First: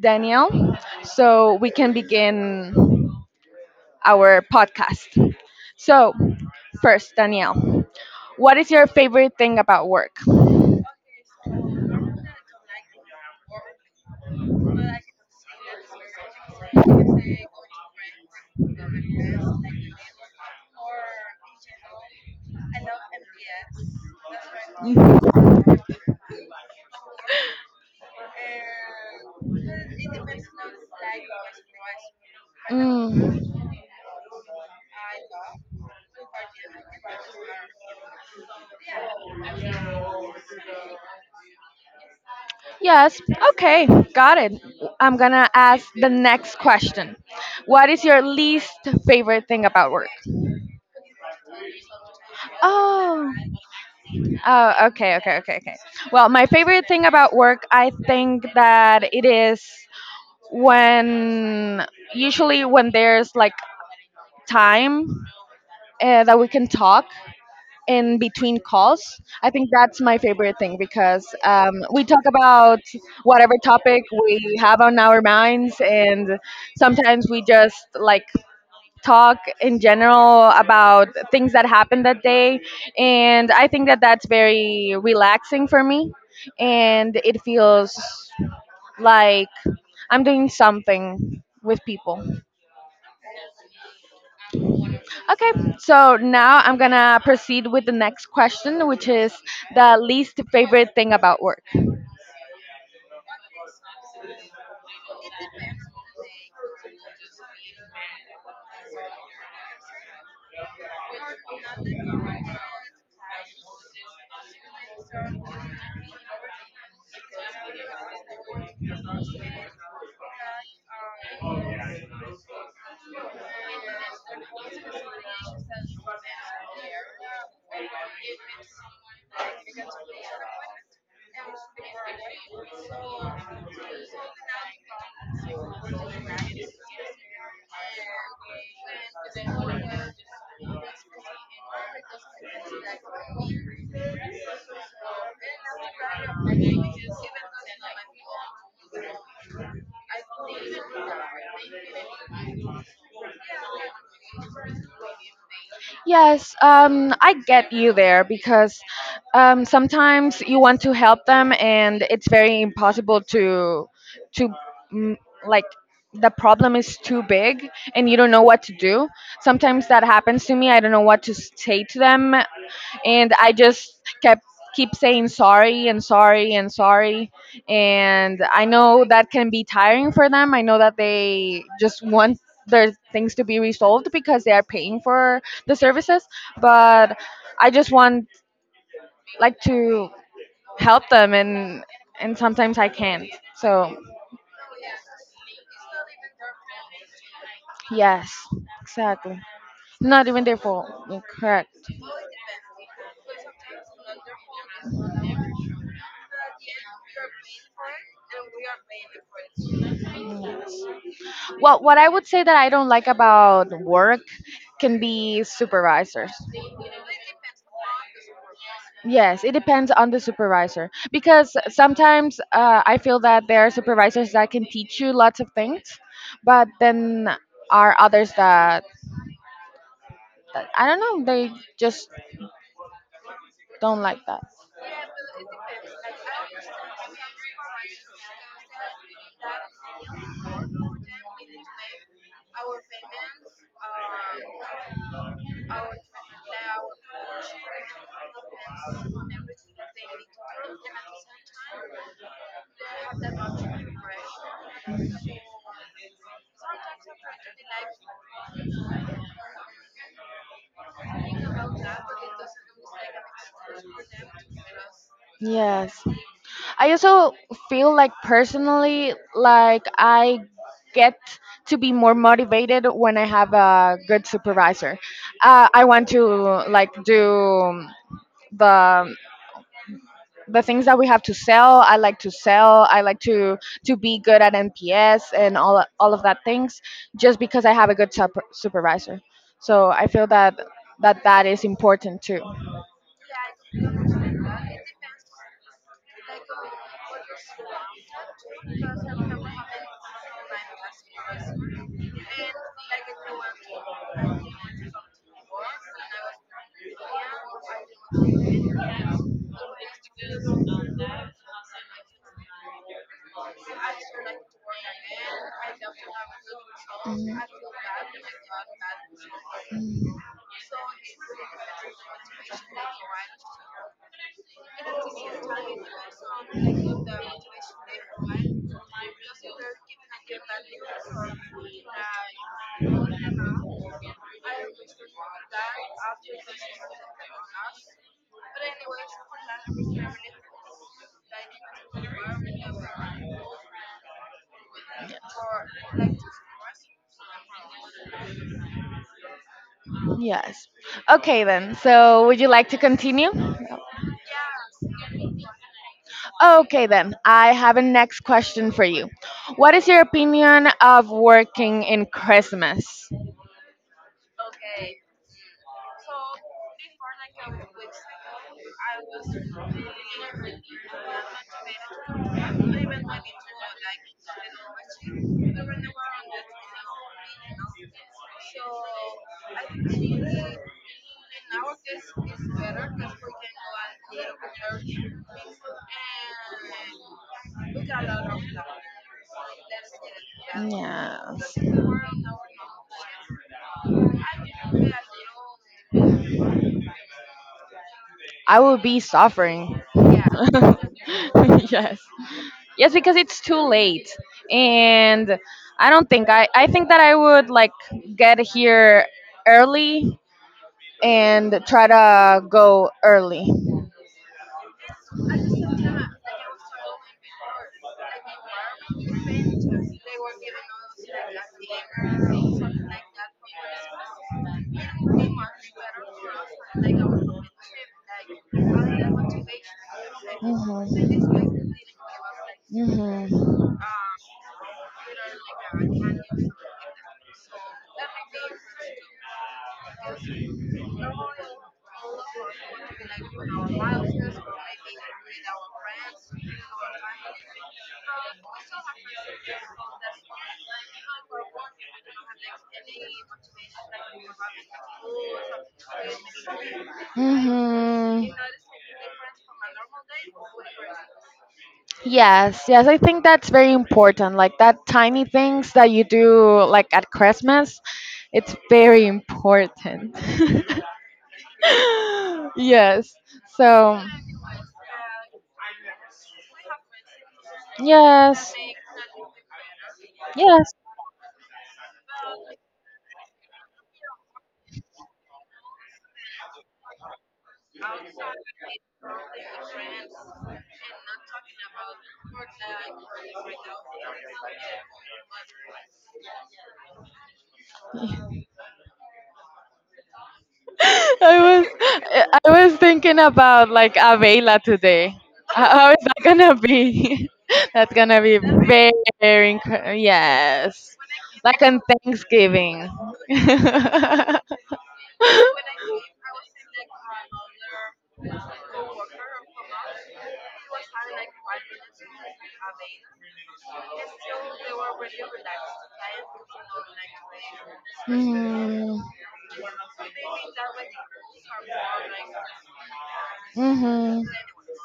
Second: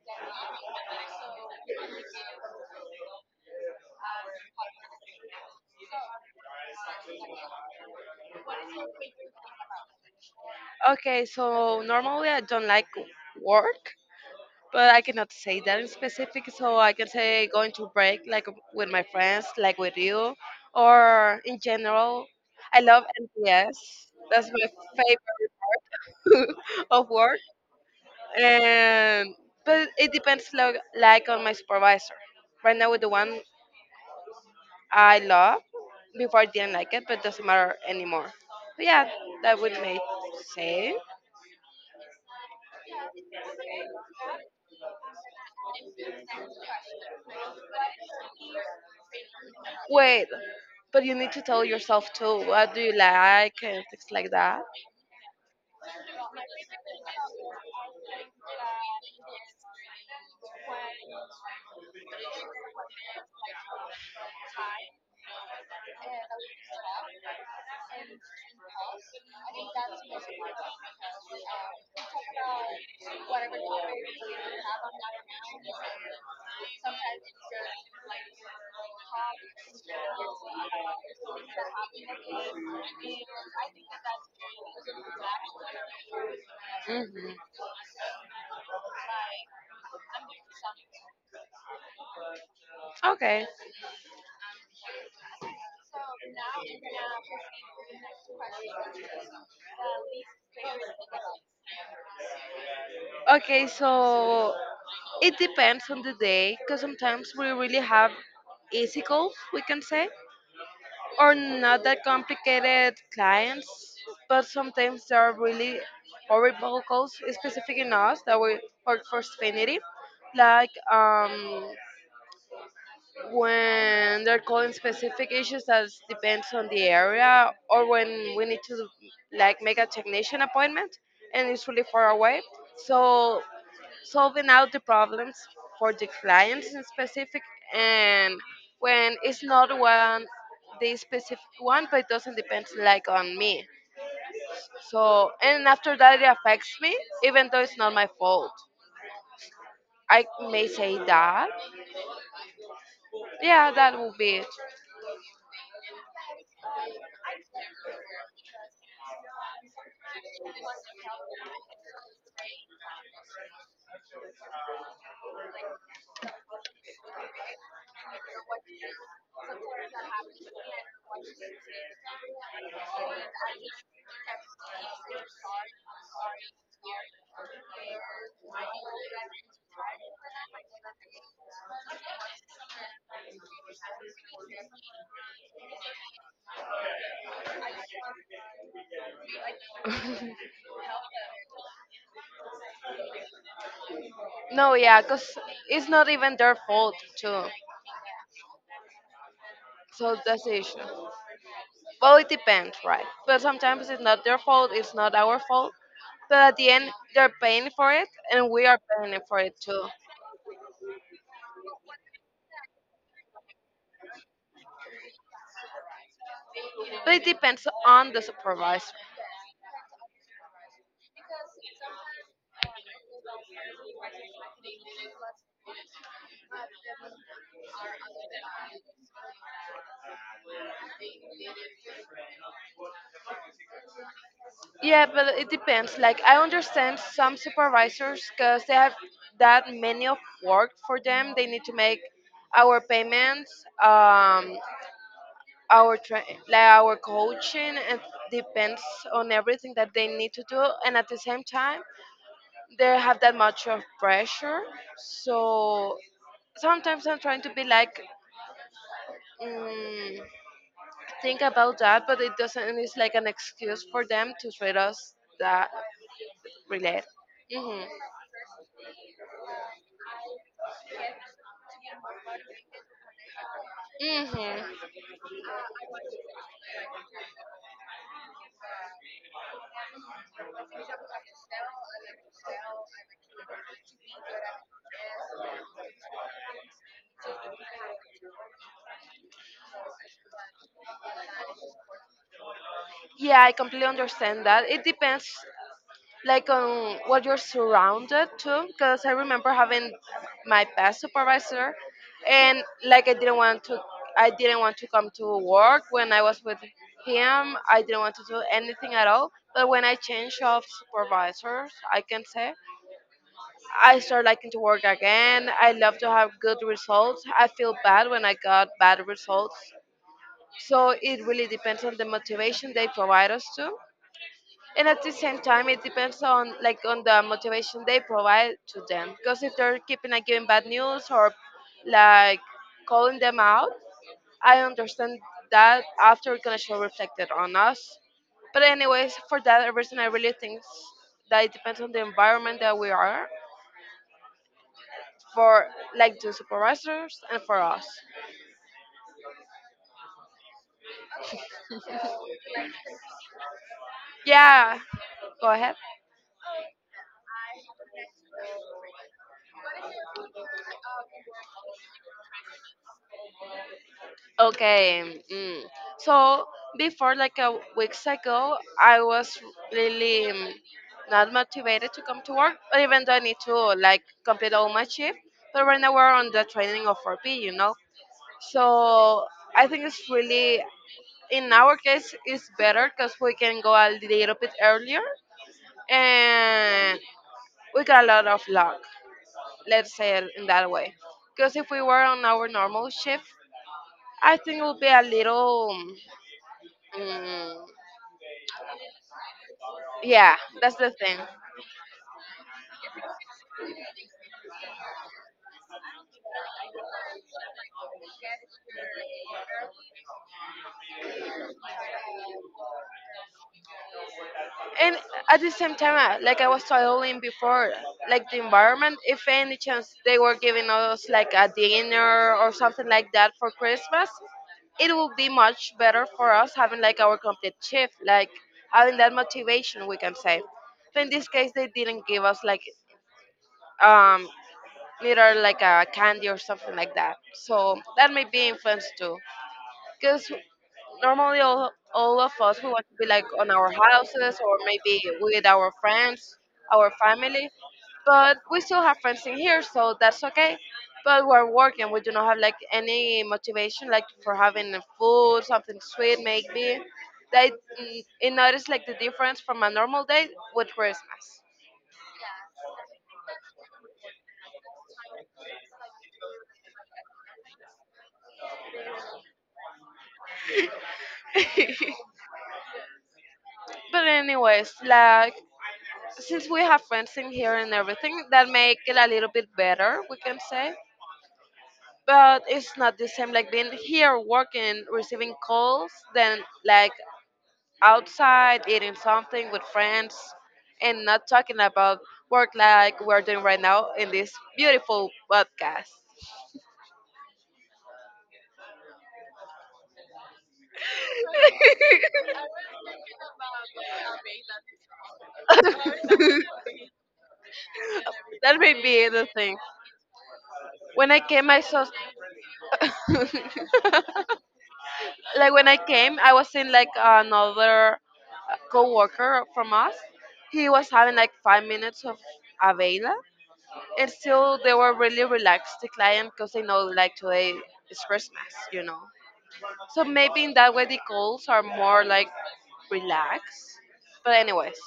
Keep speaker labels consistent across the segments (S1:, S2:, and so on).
S1: Daniel so we can begin our podcast. So, first, Danielle, what is your favorite thing about work?
S2: Okay, so normally I don't like work, but I cannot say that in specific. So I can say going to break, like with my friends, like with you, or in general. I love NPS. That's my favorite of work. Um, but it depends like on my supervisor. Right now with the one
S1: Mm,
S2: I love, before I didn't like it, but doesn't matter anymore. But yeah, that would make sense.
S1: yes. Okay. Got it. I'm going to ask the next question. What is your least favorite thing about work?
S2: Wait, but you need to tell yourself too. What do you
S1: Oh.
S2: like and things like that.
S1: Oh, okay, okay, okay, okay. Well, my favorite thing about work, I think that it is when usually when there's like time that we can talk in between calls. I think that's my favorite thing because we talk about whatever topic we have on our minds, and sometimes we just like talk in general about things that happened that day. And I think that that's very relaxing for me, and
S2: Hmm
S1: it feels like I'm doing something with people.
S2: Okay.
S1: Okay, so now I'm gonna proceed with the next question, which is the least favorite thing about work.
S2: Okay, so it depends on the day because sometimes we really have easy goals, we can say. Are not that complicated clients, but sometimes they are really horrible calls, specific in us that we work for Spinity. Like when they're calling specific issues that depends on the area, or when we need to like make a technician appointment and it's really far away. So solving out the problems for the clients in specific, and when it's not one the specific one, but it doesn't depend like on me. So and after that it affects me, even though it's not my fault. I may say that, yeah, that would be it.
S1: Yes, I get you there because sometimes you want to help them, and it's very impossible to mm, like the problem is too big and you don't know what to do. Sometimes that happens to me. I don't know what to say to them and I just kept keep saying sorry and sorry and sorry and I know that can be tiring for them. I know that they just want their things to be resolved because they are paying for the services, but I just want like to help them and sometimes I can't. So,
S2: No, yeah, because it's not even their fault too,
S1: yes, exactly.
S2: so
S1: Not
S2: that's
S1: even their
S2: the issue.
S1: fault. Yeah, correct.
S2: Well, it depends, right? But sometimes it's not their fault, it's not our fault. But at the end, they're paying for it, and we are paying for it too.
S1: Yeah. Well, what I would say that I don't like about work can be supervisors.
S2: But it depends on the supervisor.
S1: Yes, it depends on the supervisor because sometimes I feel that there are supervisors that can teach you lots of things, but then are others that I don't know, they just don't like that.
S2: Yeah, but it depends. Like I understand some supervisors because they have that many of work for them. They need to make our payments, our like our coaching. It depends on everything that they need to do, and at the same time, they have that much of pressure. So sometimes I'm trying to be like, mm, think about that, but it doesn't. It's like an excuse for them to treat us that
S1: Yes. I
S2: relate.
S1: also
S2: Mhm.
S1: feel like personally, like I get to be more motivated when I have a good
S2: Mhm.
S1: supervisor. I want to like do the the things that we have to sell. I like to sell. I like to be good at NPS and all of that things just because I have a good supervisor, so I feel that that is important too.
S2: Yeah, I completely understand that. It depends. Like on what you're surrounded to, because I remember having my past supervisor, and like I didn't want to come to work when I was with him. I didn't want to do anything at all. But when I changed of supervisors, I can say I started liking to work again. I love to have good results, I feel bad when I got bad results. So it really depends on the motivation they provide us to, and at the same time it depends on like on the motivation they provide to them, because if they're keeping like giving bad news or like calling them out, I understand that after it gonna show reflected on us. But anyways, for that reason I really think that it depends on the environment that we are for, like the supervisors and for us.
S1: Yes. Okay then, so would you like to continue?
S2: Yeah, go ahead.
S1: Okay then, I have a next question for you. What is your opinion of working in Christmas
S2: Okay. Mm. So before, like a weeks ago, I was really not motivated to come to work, but even though I need to like complete all my shift. But right now we're on the training of 4P, you know. So I think it's really, in our case, it's better because we can go a little bit earlier and we got a lot of luck. Let's say it in that way.
S1: together? Because
S2: Because if we were on our normal shift, I think it would be a little. Mm,
S1: I would be suffering.
S2: yeah, that's the thing.
S1: yes. Yes, because it's too late. And I don't think I think that I would like get here early and try to go early.
S2: And at the same time, like I was telling before, like the environment, if any chance they were giving us like a dinner or something like that for Christmas, it would be much better for us having like our complete shift, like having that motivation, we can say. But in this case, they didn't give us like
S1: Mhm.
S2: um neither like a candy or something like that. So that may be influence too, because normally all of us we want to be like on our houses or maybe with our friends, our family. But we still have friends in here, so that's okay. But we're working, we do not have like any motivation, like for having food, something sweet maybe. They
S1: Mhm.
S2: it notice like the difference from a normal day with Christmas.
S1: Mhm. Yes, yes, I think that's very important. Like that tiny things that you do like at Christmas, it's very important. yes. So,
S2: But anyways, like since we have friends in here and everything, that
S1: yes.
S2: make it a little bit better, we can
S1: Yes.
S2: say. But it's not the same like being here working receiving calls than like outside eating something with friends, and not talking about work like we're doing right now in this beautiful podcast.
S1: I was thinking about like Avela today. How is that going
S2: That
S1: to be? That's going to be
S2: may
S1: very,
S2: be the
S1: very,
S2: thing
S1: yes.
S2: when I came I
S1: Like on
S2: saw.
S1: Thanksgiving.
S2: Like when I came, I was in like another co-worker from us, he was having like 5 minutes of avela. And still, they were really relaxed, the client, because they know like today is Christmas, you know. So maybe in that way the calls are more like relaxed.
S1: Mm-hmm.
S2: But anyways,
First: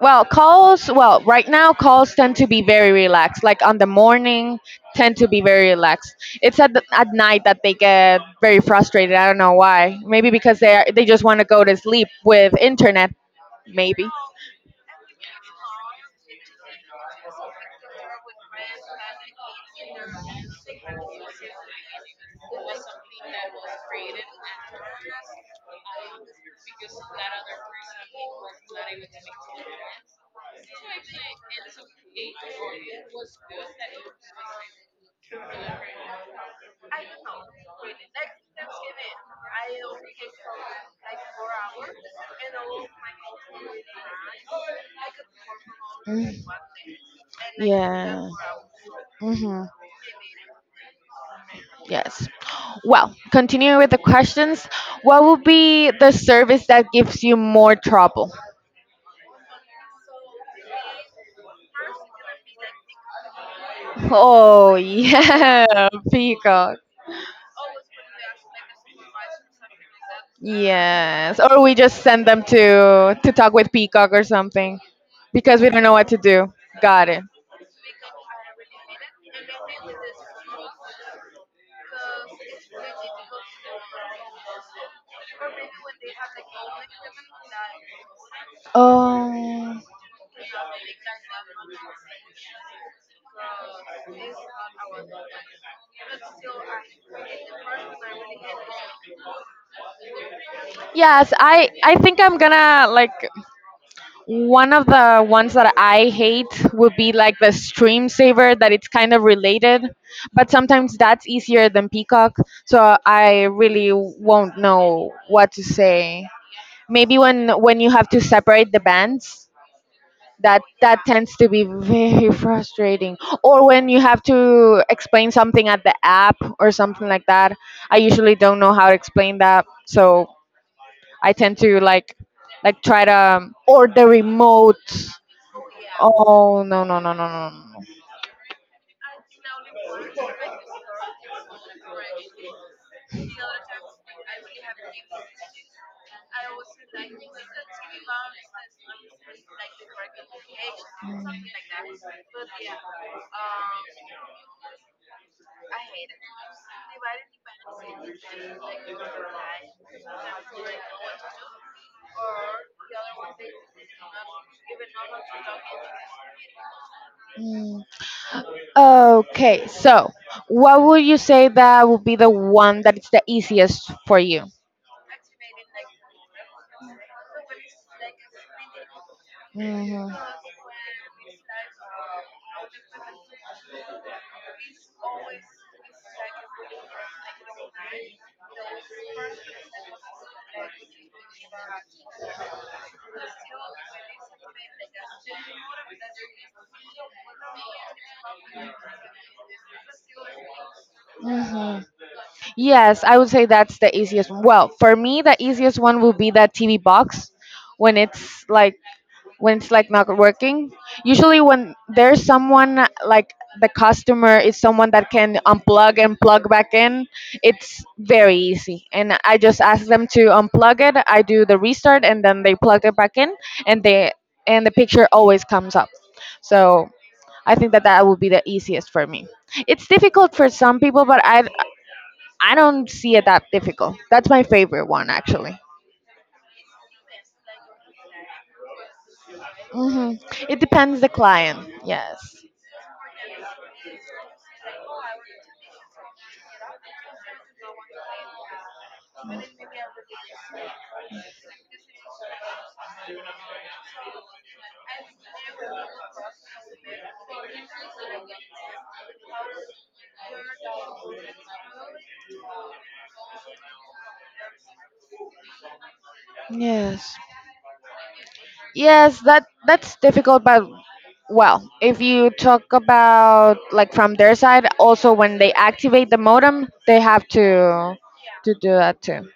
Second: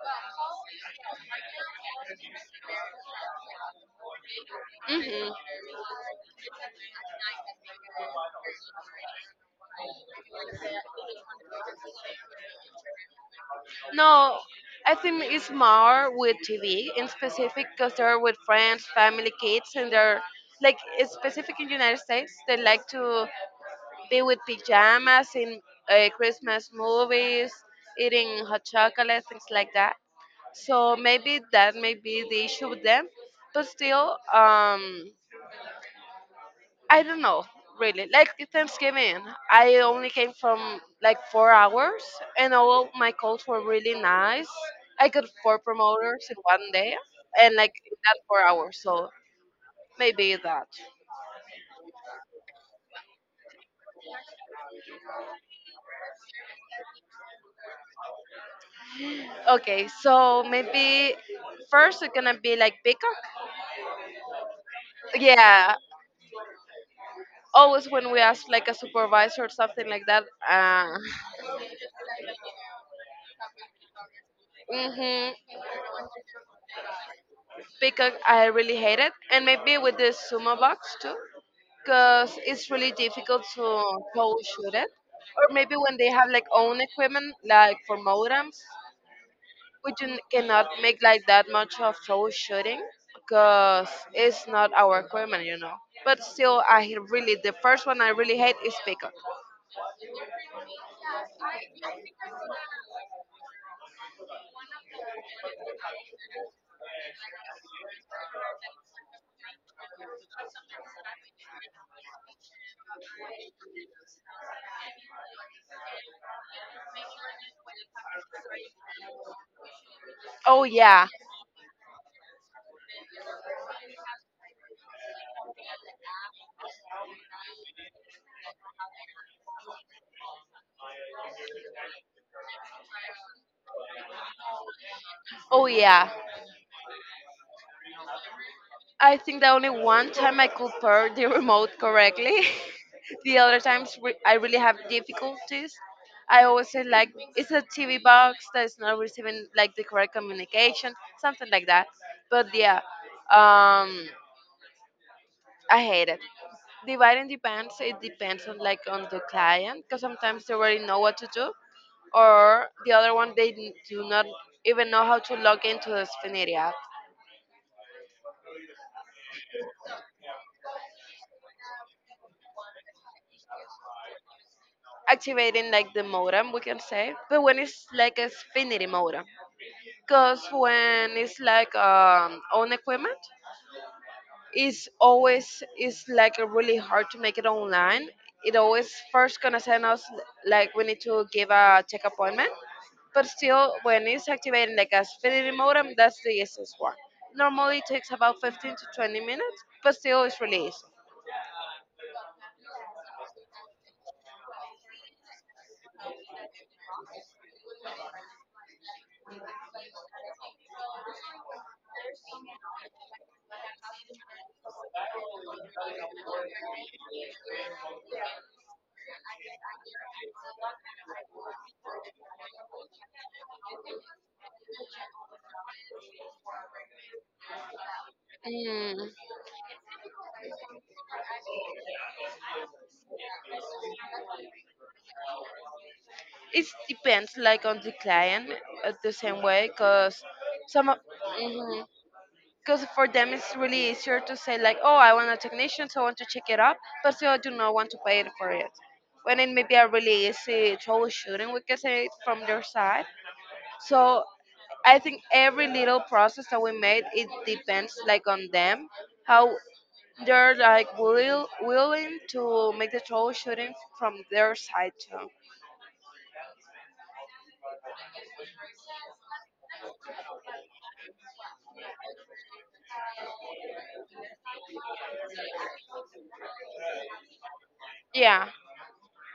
S1: Well, calls, well, right now calls tend to be very relaxed. Like on the morning, tend to
S2: hmm
S1: be very relaxed. It's at night that they get very frustrated. I don't know why. Maybe because they just want to go to sleep with internet, maybe.
S2: no, I think it's more with TV in specific, because they're with friends, family, kids, and they're like it's specific in United States. They like to be with pajamas in Christmas movies, eating hot chocolate, things like that. So maybe that may be the issue with them. But still, I don't know, really. Like Thanksgiving, I only came from like 4 hours, and all my calls were really nice. I got four promoters in
S1: Mm,
S2: one day, and like in that
S1: yeah.
S2: 4 hours. So
S1: Hmm.
S2: maybe that.
S1: Yes. Well, continuing with the questions, what would be the service that gives you more trouble?
S2: Okay, so maybe first it's gonna be like Peacock.
S1: Oh,
S2: Yeah,
S1: yeah, Pico.
S2: always when we ask like a supervisor or something like that. Uh,
S1: Yes, or we just send them to talk with Peacock or something because
S2: hmm
S1: we don't know what to do. Got it.
S2: Because I really hate it. And maybe with this sumo box too, because it's really difficult to pole shoot it. Or maybe when they have like own equipment like for modems,
S1: Um.
S2: cannot make like that much of pole shooting, because it's not our equipment, you know. But still I really the first one I really hate is Peacock.
S1: Yes, I think I'm gonna like one of the ones that I hate would be like the stream saver that it's kind of related, but sometimes that's easier than Peacock, so I really won't know what to say. Maybe when you have to separate the bands that
S2: Oh
S1: that
S2: yeah.
S1: tends to be very frustrating or when you have to explain something at the app or something like that I usually don't know how to explain that, so I tend to like try to or the remote
S2: Oh yeah.
S1: oh no no no no no no no.
S2: I think that only one time I could pair the remote correctly. The other times I really have difficulties. I always say like it's a TV box that is not receiving like the correct communication, something like that. But yeah, um, I hate it. Divide and depends. It depends on like on the client, because sometimes they already know what to do, or the other one they do not even know how to log into the Spheneria.
S1: Mm. Okay, so what would you say that would be the one that is the easiest for you?
S2: Activating like the modem, we can say. But when it's like a Xfinity modem,
S1: Hmm.
S2: because when it's like own equipment, it's always it's like really hard to make it online. It always first gonna send us like we need to give a check appointment. But still when it's activating like a Xfinity modem, that's the easiest one. Normally it takes about 15 to 20 minutes, but still it's really easy.
S1: Yes, I would say that's the easiest one. Well, for me, the easiest one will be that TV box when it's like when it's like not working. Usually, when there's someone like the customer is someone that can unplug and plug back in, it's very easy. And I just ask them to unplug it. I do the restart, and then they plug it back in, and they and the picture always comes up. So I think that that would be the easiest for
S2: Mm,
S1: me. It's difficult for some people, but I don't see it that difficult. That's my favorite one actually.
S2: it depends like on the client the same way,
S1: Hmm.
S2: because
S1: It
S2: some
S1: depends the client. Yes.
S2: because for them it's really easier to say like oh I want a technician so I want to check it up, but still I do not want to pay it for it, when it may be a really easy troubleshooting, we can say, from their side. So I think every little process that we made it depends like on them, how they're like willing to make the troubleshooting from their side too.
S1: Yes. Yes, that's difficult but well, if you talk about like from their side also when they activate the modem, they have to
S2: Yeah.
S1: to do that too.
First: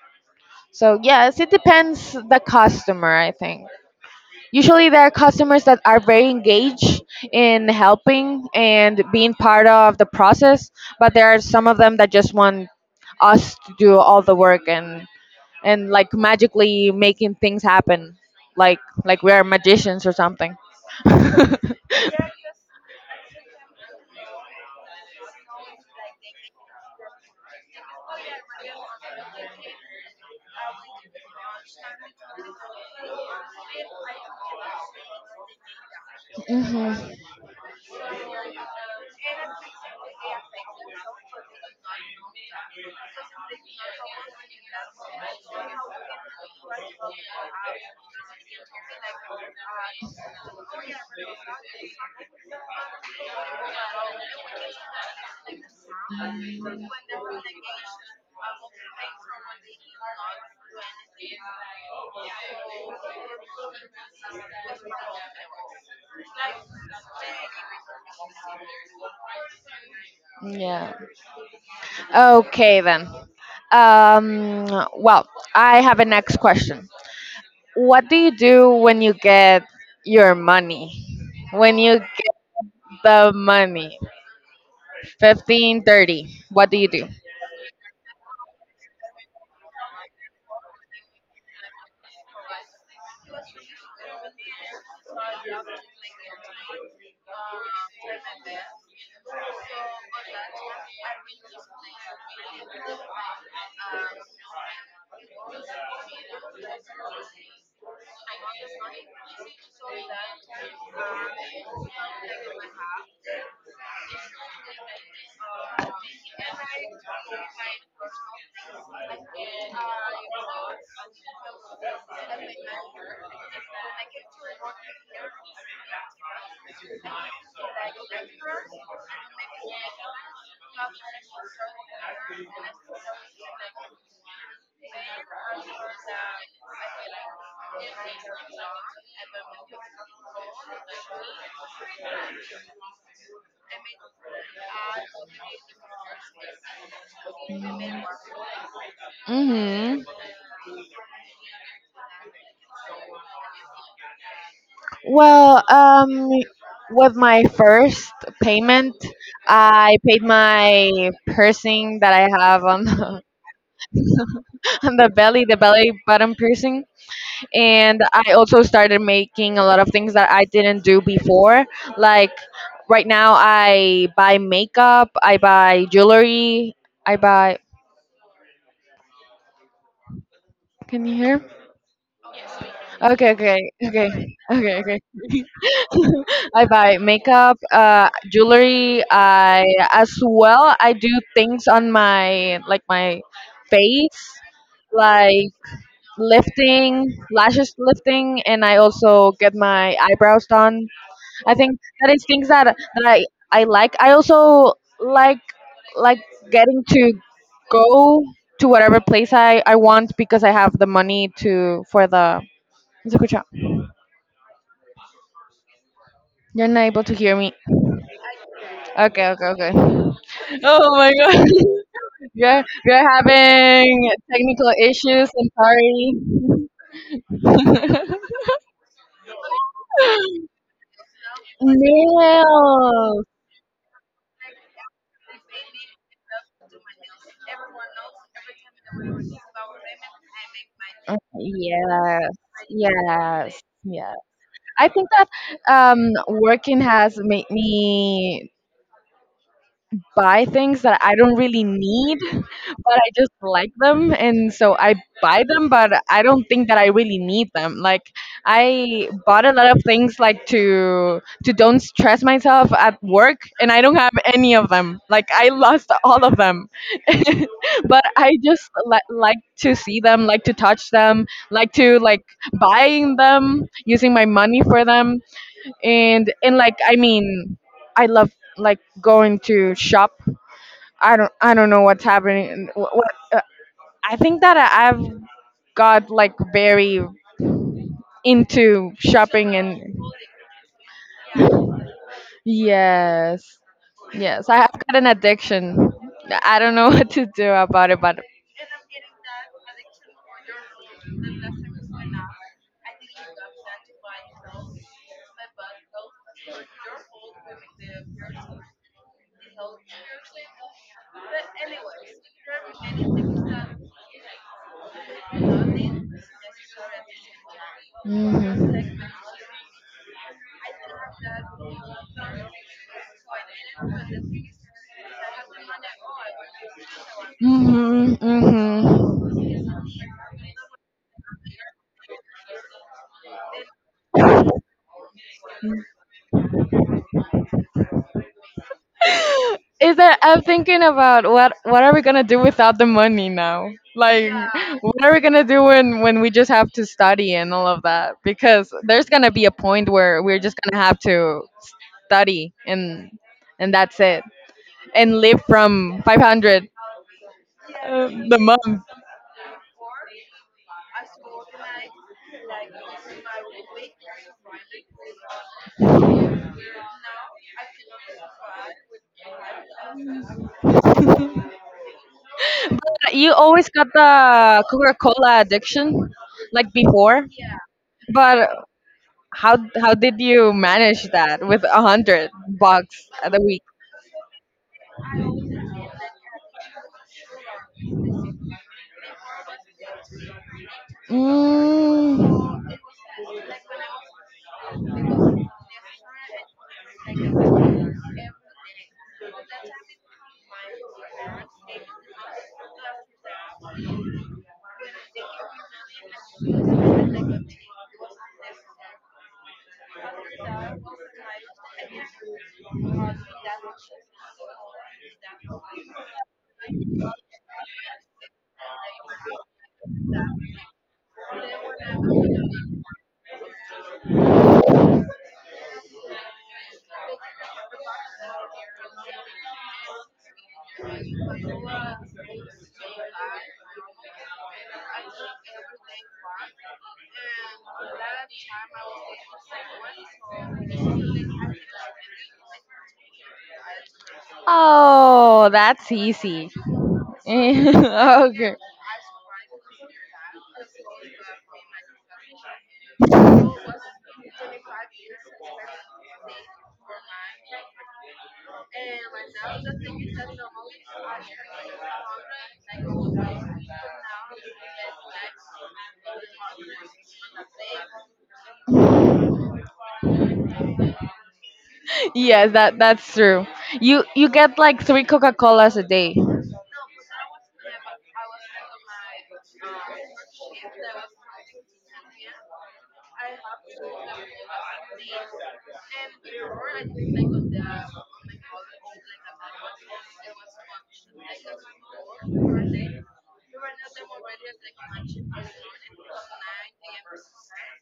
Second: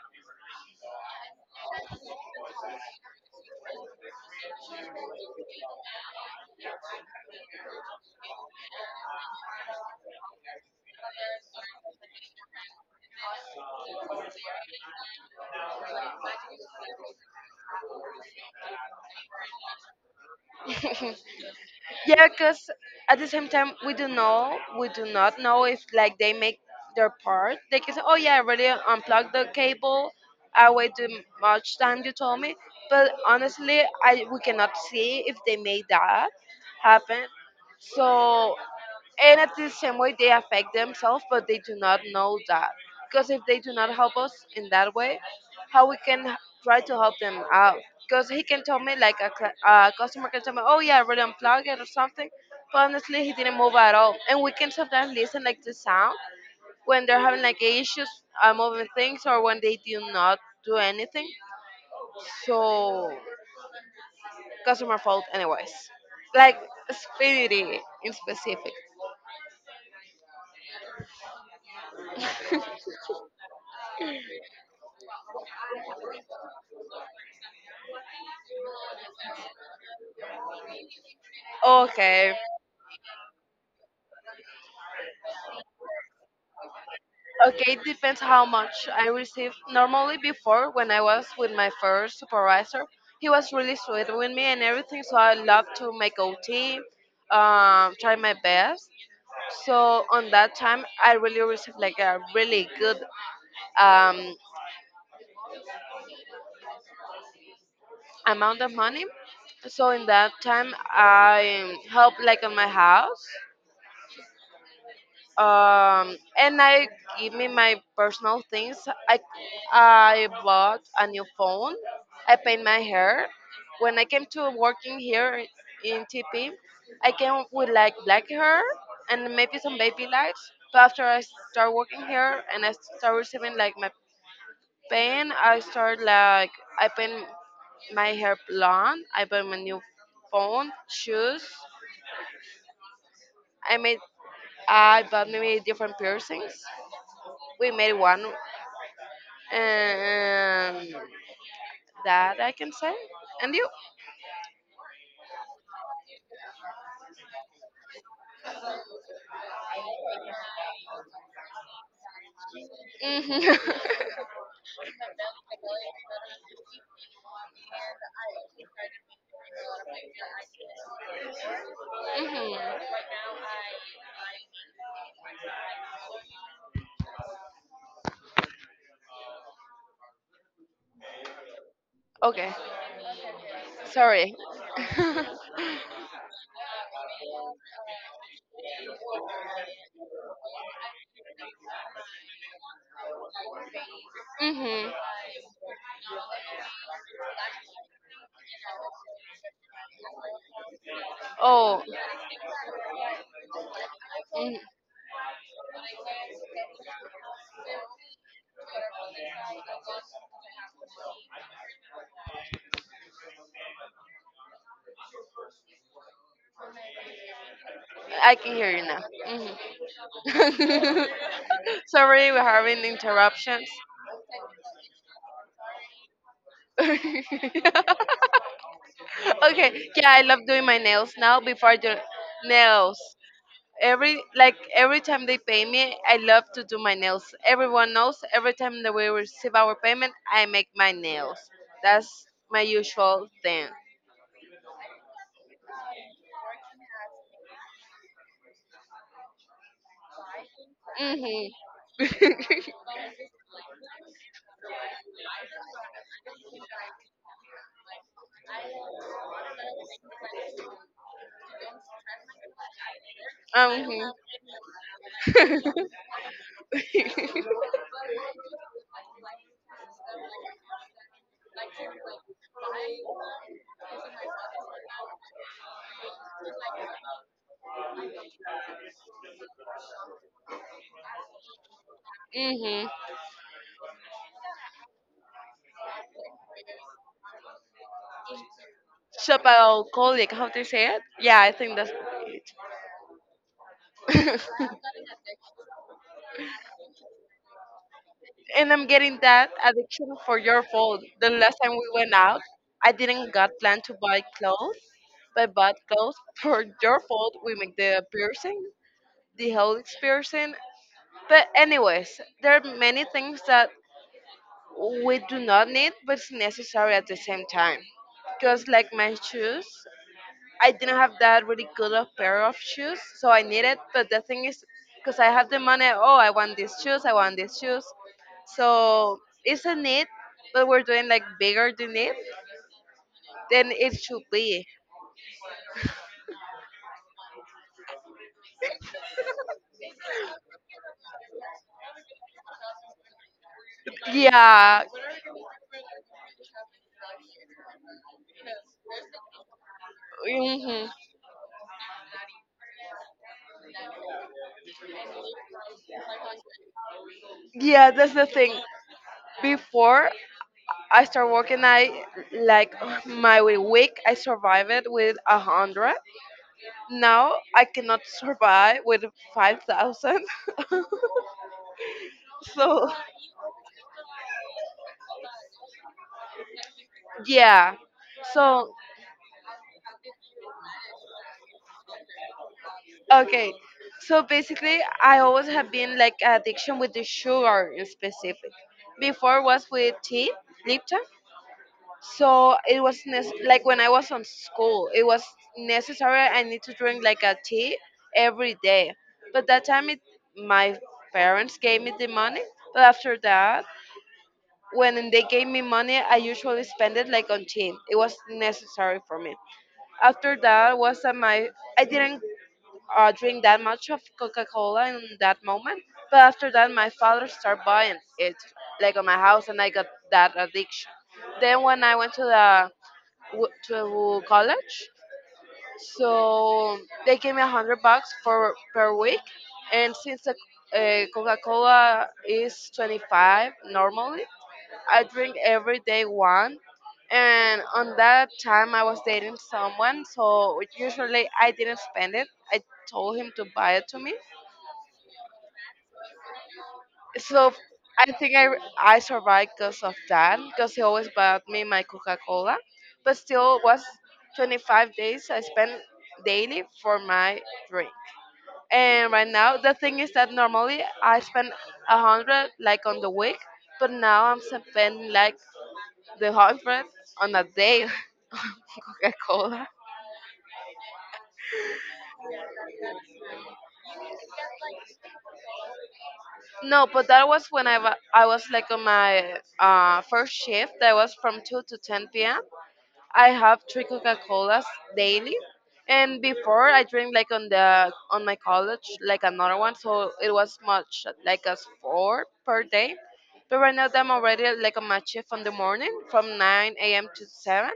S1: So yes, it depends the customer, I think. Usually, there are customers that are very engaged in helping and being part of the process, but there are some of them that just want us to do all the work and like magically making things happen, like like we are magicians or something.
S2: Yeah, because at the same time we do not know if like they make their part. They can say, "Oh yeah, I already unplugged the cable. I waited much time you told me." But honestly, I we cannot see if they made that
S1: Hmm.
S2: happen. So and at the same way, they affect themselves, but they do not know that. Because if they do not help us in that way, how we can try to help them out? Because he can tell me, like a customer can tell me, oh yeah, I really unplugged it or something. But honestly, he didn't move at all. And we can sometimes listen like the sound when they're having like issues moving things or when they do not do anything. So customer fault anyways. Like Speedy in specific.
S1: Yeah. Okay then. Um, well, I have a next question. What do you do when you get your money? When you
S2: Okay.
S1: get the money? 15:30. What do you do?
S2: Okay, it depends how much I receive. Normally, before when I was with my first supervisor, he was really sweet with me and everything. So I love to make OT, try my best. So on that time, I really received like a really good um, amount of money. So in that time, I helped like on my house, and I give me my personal things. I I bought a new phone. I paint my hair. When I came to working here in TP, I came with like black hair and maybe some baby lights. But after I start working here and I start receiving like my paint, I start like I paint my hair blonde. I bought my new phone, shoes. I made I bought maybe different piercings we made one
S1: Mm-hmm.
S2: and that I can say. And you?
S1: Well, with my first payment, I paid my piercing that I have on
S2: Hmm.
S1: on the belly button piercing, and I also started making a lot of things that I didn't do before. Like
S2: Hmm.
S1: right now, I buy makeup, I buy jewelry, I buy. Can you hear?
S2: Okay.
S1: Okay, okay,
S2: Sorry.
S1: okay, okay, okay. I buy makeup, jewelry. I as well. I do things on my face,
S2: Hmm.
S1: like lifting, lashes lifting, and I also get my eyebrows done. I think
S2: Oh,
S1: that is things that I like. I
S2: mhm.
S1: also like like getting to go to whatever place I want because I have the money to for the. Escucha, you're not able to hear me.
S2: I can hear you now.
S1: Okay,
S2: Hmm.
S1: okay, okay. Oh my god.
S2: Sorry, we're
S1: We're,
S2: having
S1: we're
S2: interruptions.
S1: having technical issues. I'm sorry.
S2: Okay. Yeah, I love doing my nails now. Before I do nails.
S1: Nails.
S2: Every Like every time they pay me, I love to do my nails. Everyone knows every time that we receive our payment, I make my nails. That's
S1: Yes.
S2: my usual
S1: Yes.
S2: thing.
S1: Yeah. I think that working has made me buy things that I don't
S2: Hmm.
S1: really need, but I just like them. And so I buy them, but I don't think that I really need them. Like I bought a lot of things like to don't stress myself at work and I don't
S2: Hmm.
S1: have any of them. Like I lost all of them.
S2: Hmm.
S1: but I just like to see them, like to touch them, like to like buying them, using my money for them. And like I mean, I love like going to shop I don't know what's happening. What I think that I've got like very into shopping and
S2: Shopaholic? How do you say it? Yeah, I think that's
S1: yes,
S2: it.
S1: yes, I have got an addiction. I don't know what to do about it, but
S2: And I'm getting that addiction for your fault. The last time we went out, I didn't got plan to buy clothes, but bought clothes for your fault. We make the piercing, the whole piercing. But anyways, there are many things that we do not need, but it's necessary at the same time. Because like my shoes, I didn't have that really good of pair of shoes, so I needed. But the thing is, because I have the money, oh, I want these shoes, I want these shoes.
S1: hmm
S2: So
S1: hmm
S2: isn't it, but we're doing like bigger the need than it? Then it should be.
S1: is that I'm thinking about what are we gonna do without the money now? Like, yeah.
S2: Yeah.
S1: What are we gonna do when we just have to study and all of that? Because there's gonna be a point where we're just gonna
S2: Hmm.
S1: have to study and that's it, and live from 500
S2: Yeah, that's the
S1: the
S2: thing.
S1: month.
S2: Before I start working, I, like, my week I survived it with 100. Now I cannot survive with 5,000. So
S1: You always got the Coca-Cola addiction, like before.
S2: yeah.
S1: But
S2: So
S1: how did you manage that with $100 at a
S2: okay.
S1: week?
S2: So basically, I always have been like addiction with the sugar in specific. Before was with tea, Lipton.
S1: Mm.
S2: So it was like when I was on school, it was necessary. I need to drink like a tea every day. But that time, it, my parents gave me the money. But after that, when they gave me money, I usually spend it like on tea. It was necessary for me. After that was that my I didn't drink that much of Coca-Cola in that moment. But after that, my father started buying it, like on my house, and I got that addiction. Then when I went to the to college, so they gave me 100 bucks for per week, and since the Coca-Cola is 25 normally, I drink every day one. And on that time, I was dating someone, so usually I didn't spend it. I told him to buy it to me.
S1: Oh, that's easy.
S2: So I think I
S1: okay.
S2: I survived because of that, because he always bought me my Coca Cola. But still, it was 25 days I spent daily for my drink. And right now, the thing is that normally I spend 100 like on the week, but now I'm spending like the husband on a date Coca Cola.
S1: Yes, that's true. You get like three Coca Colas a day.
S2: No, but that was when I was like on my first shift. That was from 2 to 10 p.m. I have three Coca Colas daily. And before I drink like on my college like another one, so it was much like as four per day. But right now I'm already like on my shift on the morning from 9 a.m. to 7.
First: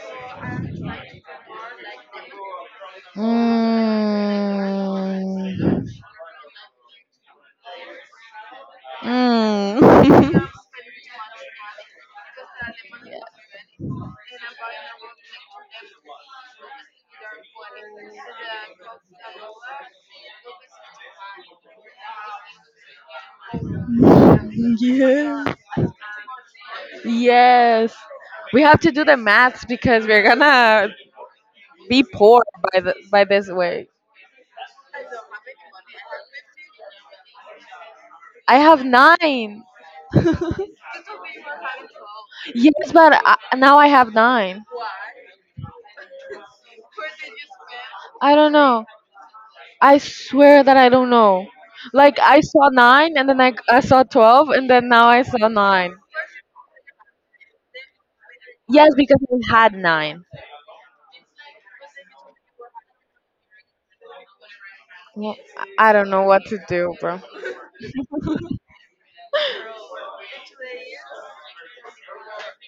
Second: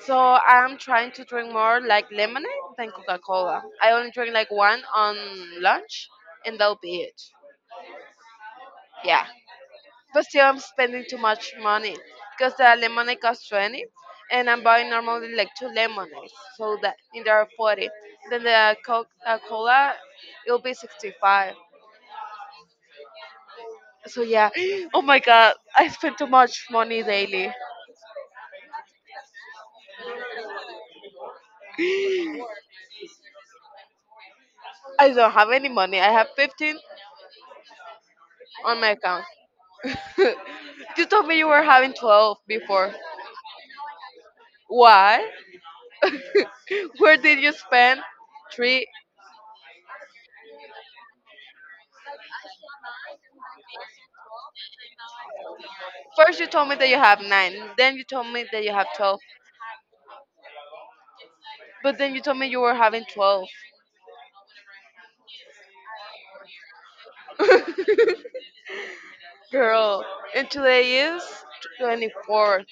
S2: So I'm trying to drink more like lemonade than Coca-Cola. I only drink like one on
S1: Mm.
S2: lunch, and that'll be it. Yeah, but still
S1: Mm.
S2: I'm spending too much money because the lemonade costs 20, and I'm buying normally like two lemonades, so that in there are 40. Then the Coca-Cola, it'll be 65. So yeah, oh my God,
S1: yes.
S2: I spend too much money daily.
S1: Yes. We have to do the maths because we're gonna be poor by this way.
S2: I don't have any money. I have 15
S1: I
S2: on
S1: have
S2: my account.
S1: nine. yes,
S2: You told me you were having 12 before.
S1: but now I have nine.
S2: Why? Where did you spend
S1: I don't
S2: three?
S1: know. I swear that I don't know. Like I saw nine, and then I saw 12, and then now I saw nine.
S2: First, you told me that you have 9. Then you told me that you have
S1: Yes,
S2: 12.
S1: because we had nine.
S2: But then you told me you were having 12.
S1: Well, I don't know what to do, bro.
S2: Girl, and today is 24th.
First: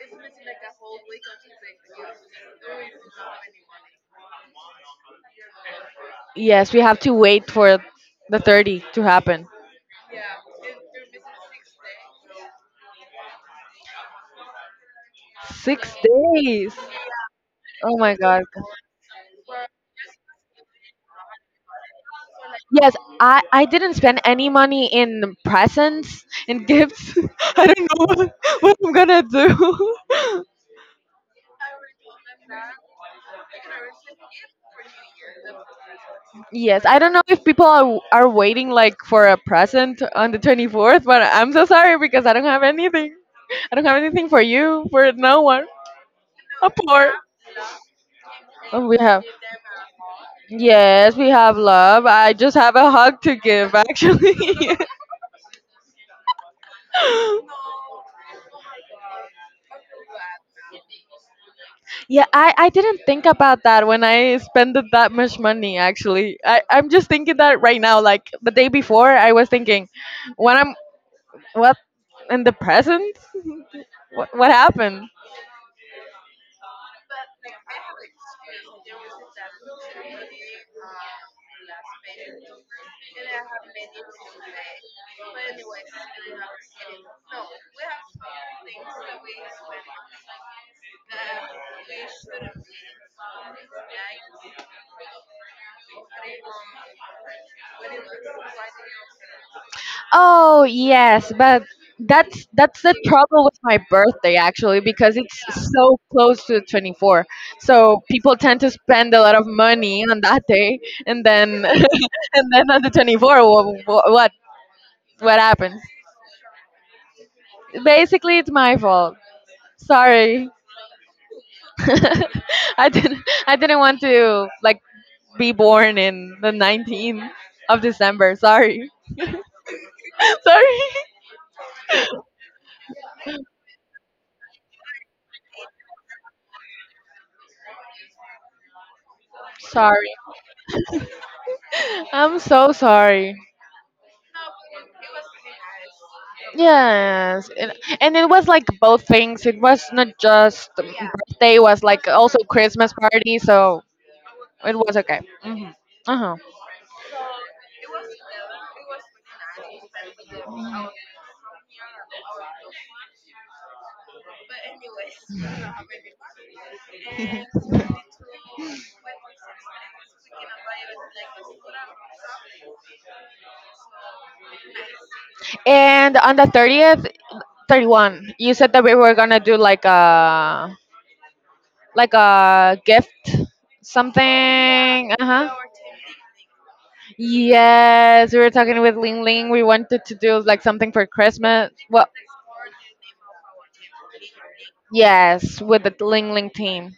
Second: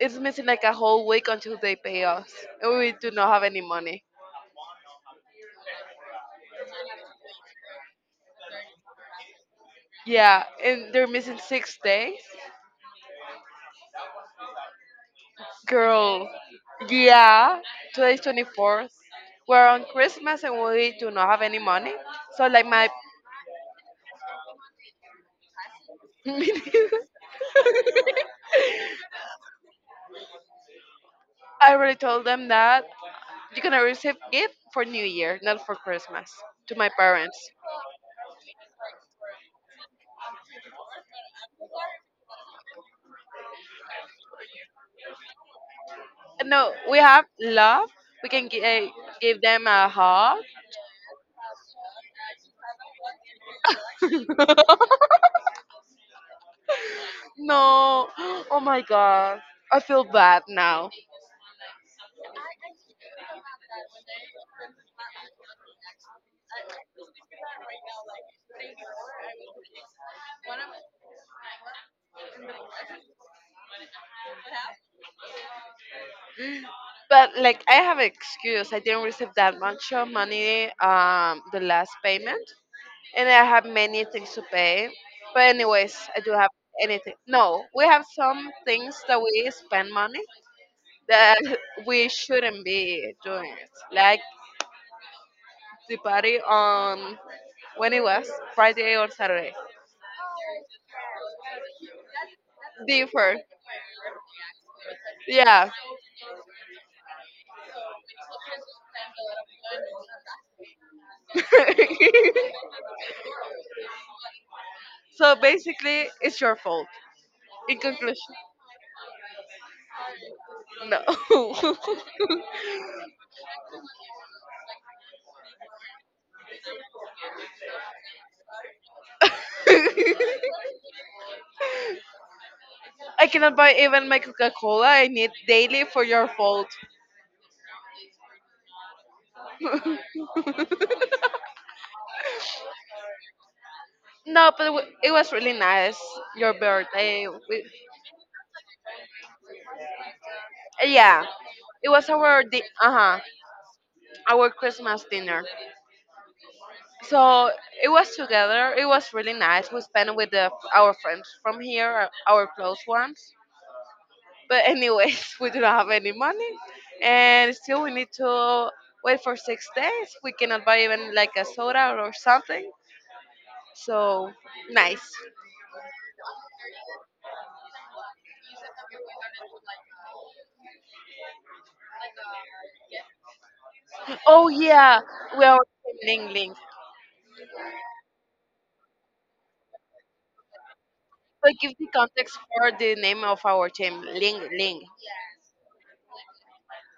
S2: It's missing like a whole week until they pay us. And we do not have any money.
S1: Yes, we have to wait for the 30th to happen.
S2: Yeah, and they're missing 6 days.
S1: Six
S2: Girl,
S1: days.
S2: yeah,
S1: Oh my
S2: today's
S1: god.
S2: 24th. We're on Christmas and we do not have any money. So, like, my.
S1: Yes, I didn't spend any money in presents, in
S2: Minimum,
S1: gifts. I don't know what I'm gonna do.
S2: I already told them that you're gonna receive gift for New Year, not for Christmas, to
S1: Yes,
S2: my
S1: I don't know
S2: parents.
S1: if people are waiting like for a present on the 24th, but I'm so sorry because I don't have anything. I don't have anything for you, for no one.
S2: And
S1: I'm
S2: no, we
S1: poor.
S2: have love. We can
S1: And we have
S2: give them a hug.
S1: Yes, we have love. I just have a hug to give actually.
S2: No, oh my god, I feel bad now.
S1: Yeah, I didn't think about that when I spent that much money actually. I'm just thinking that right now, like the day before I was thinking, when I'm what in the present? What happened?
S2: But like, I have an excuse. I didn't receive that much of money the last payment, and I have many things to pay. But anyways, I do have anything. No, we have some things that we spend money that we shouldn't be doing it. Like the party on when it was Friday or Saturday.
S1: Oh yes, but that's the
S2: Differ.
S1: trouble with my birthday actually because it's
S2: Yeah.
S1: so close to the 24. So people tend to spend a lot of money on that day and then and then on the 24 what what,
S2: So
S1: what happens?
S2: basically, it's your fault. In conclusion,
S1: Basically it's my fault. Sorry.
S2: no.
S1: I didn't I didn't want to like be born in the 19th of December. Sorry. Sorry.
S2: I cannot buy even my Coca Cola. I need daily for your fault.
S1: Sorry. I'm so sorry.
S2: No, but it was really nice. Your birthday.
S1: Yes, and it was like both things. It was not just
S2: Yeah,
S1: birthday; it was
S2: it was
S1: like also
S2: our di- uh
S1: Christmas
S2: huh
S1: party. So
S2: our
S1: it was
S2: Christmas
S1: okay.
S2: dinner.
S1: Uh huh.
S2: So it was together. It was really nice. We spent it with our friends from here, our close ones. But anyways, we do not have any money, and still we need to wait for 6 days. We cannot buy even like a soda or something. So nice.
S1: And on the 30th, 31, you said that we were gonna do like a gift
S2: Oh yeah,
S1: something. Uh
S2: we
S1: huh.
S2: are Team Ling Ling.
S1: Yes, we were talking with Ling Ling. We wanted to do like something for
S2: But
S1: Christmas.
S2: give the
S1: Well,
S2: context for the name of our team, Ling Ling.
S1: yes, with the Ling Ling team.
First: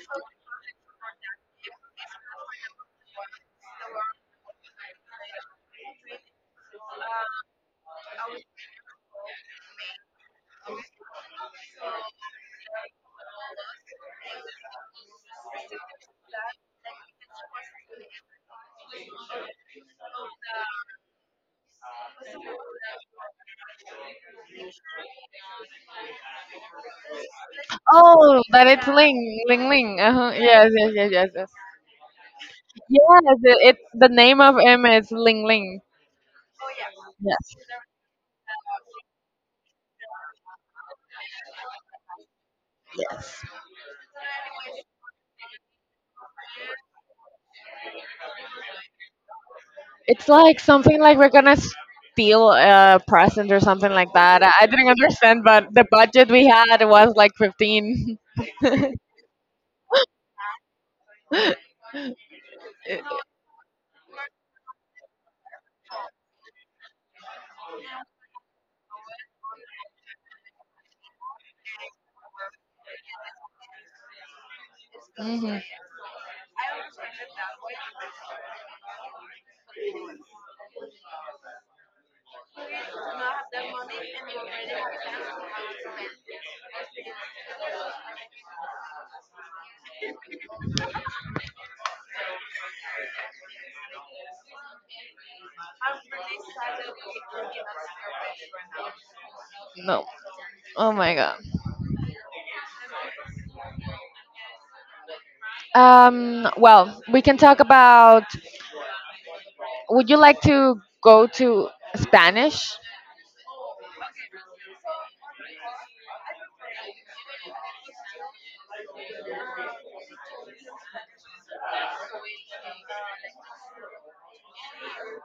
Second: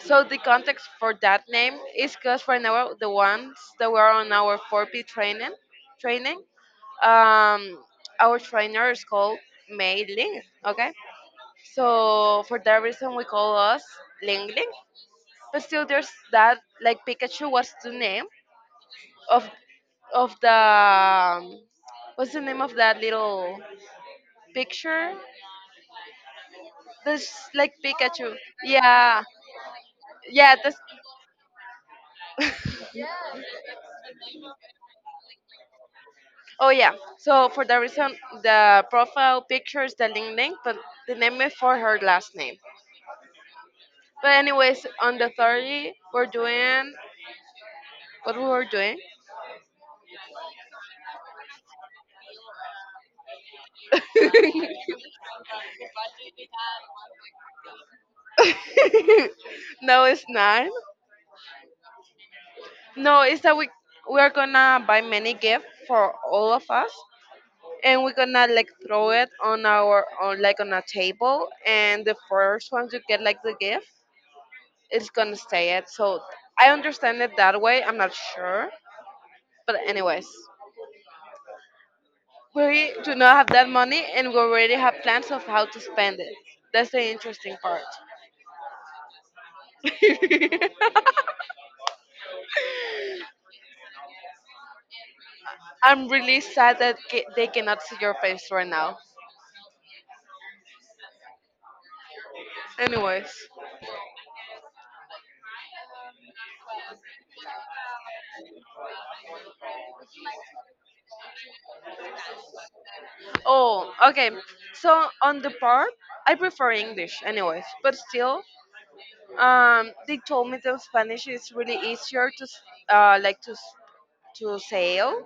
S2: So the context for that name is because right now the ones that were on our 4P training. um, our trainer is called Mei Ling. Okay, so for that reason we call us Ling Ling. But still, there's that like Pikachu. What's the name of of the what's the name of that little picture? This like Pikachu.
S1: Oh, that it's
S2: Yeah,
S1: Ling Ling Ling. Uh huh.
S2: yeah.
S1: Yes,
S2: This.
S1: yes, yes, yes, yes. Yes, it's the name of him is Ling Ling.
S2: Oh yeah. So
S1: Yes,
S2: for that reason, the profile picture is the Ling Ling, but the name is for her last name. But anyways, on the 30th, we're doing what we were doing.
S1: it's like something like we're gonna steal a present or something like that. I I didn't understand, but the budget we had was like 15.
S2: No, it's not. No, it's that we are gonna buy many gifts for all of us, and we're gonna like throw it on our on like on a table, and the first one to get like the gift is gonna
S1: Mhm.
S2: stay it. So I understand it that way. I'm not sure, but anyways, we do not have that money, and we already have plans of how to spend it. That's the interesting part. I'm really sad that they cannot see your face right now.
S1: No. Oh my god.
S2: Anyways.
S1: Well, we can talk about. Would you like to go to Spanish?
S2: Oh, okay. So on the part, I prefer English, anyways. But still, they told me that Spanish is really easier like to sell.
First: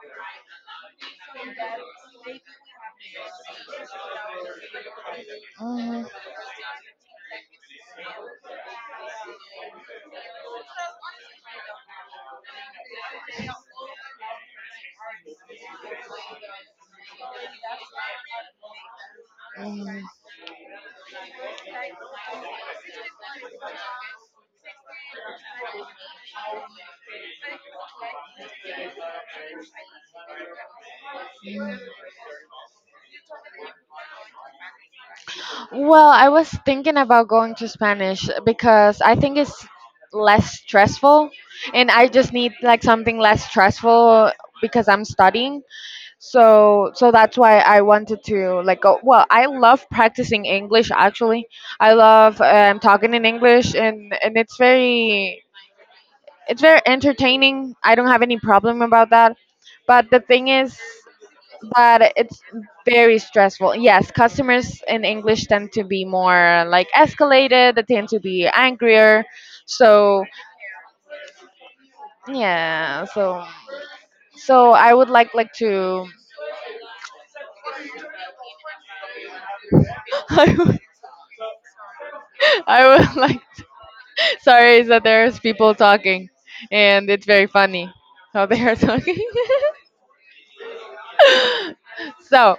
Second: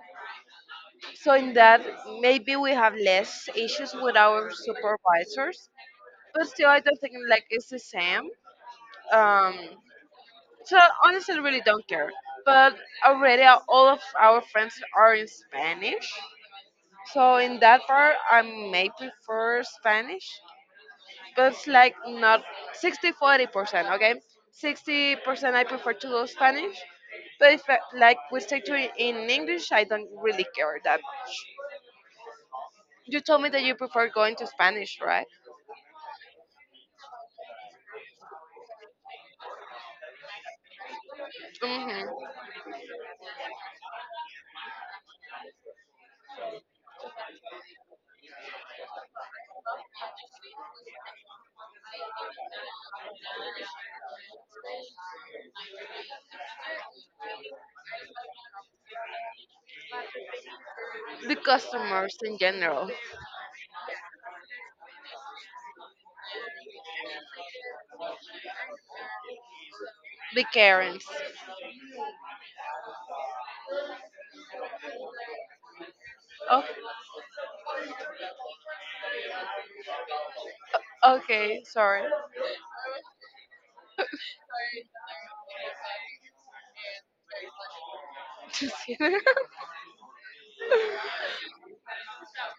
S2: So in that, maybe we have less issues with our supervisors. But still, I don't think like it's the same. Um, So honestly, I really don't care. But already all of our friends are in Spanish. So in that part, I may prefer
S1: Mhm.
S2: Spanish, but it's like not 60/40 percent okay? 60% I prefer to go Spanish, but if I, like we stick to it in English, I don't really care that much. You told me that you prefer going to Spanish, right?
S1: Well, I was thinking about going to Spanish because I think it's less stressful and I just
S2: Mm-hmm.
S1: need like something less stressful because I'm studying. So that's why I wanted to like go well, I love practicing English actually. I love talking in English and it's very entertaining. I don't have any problem about that. But the thing is
S2: The
S1: but
S2: customers in
S1: it's
S2: general,
S1: very stressful. Yes, customers in English tend to be more like escalated. They tend to be angrier. So
S2: the Karens.
S1: yeah, so I would like to
S2: Oh,
S1: I would,
S2: okay, sorry.
S1: I would like sorry is that there's people talking and it's very funny how they
S2: Just
S1: are talking.
S2: kidding.
S1: so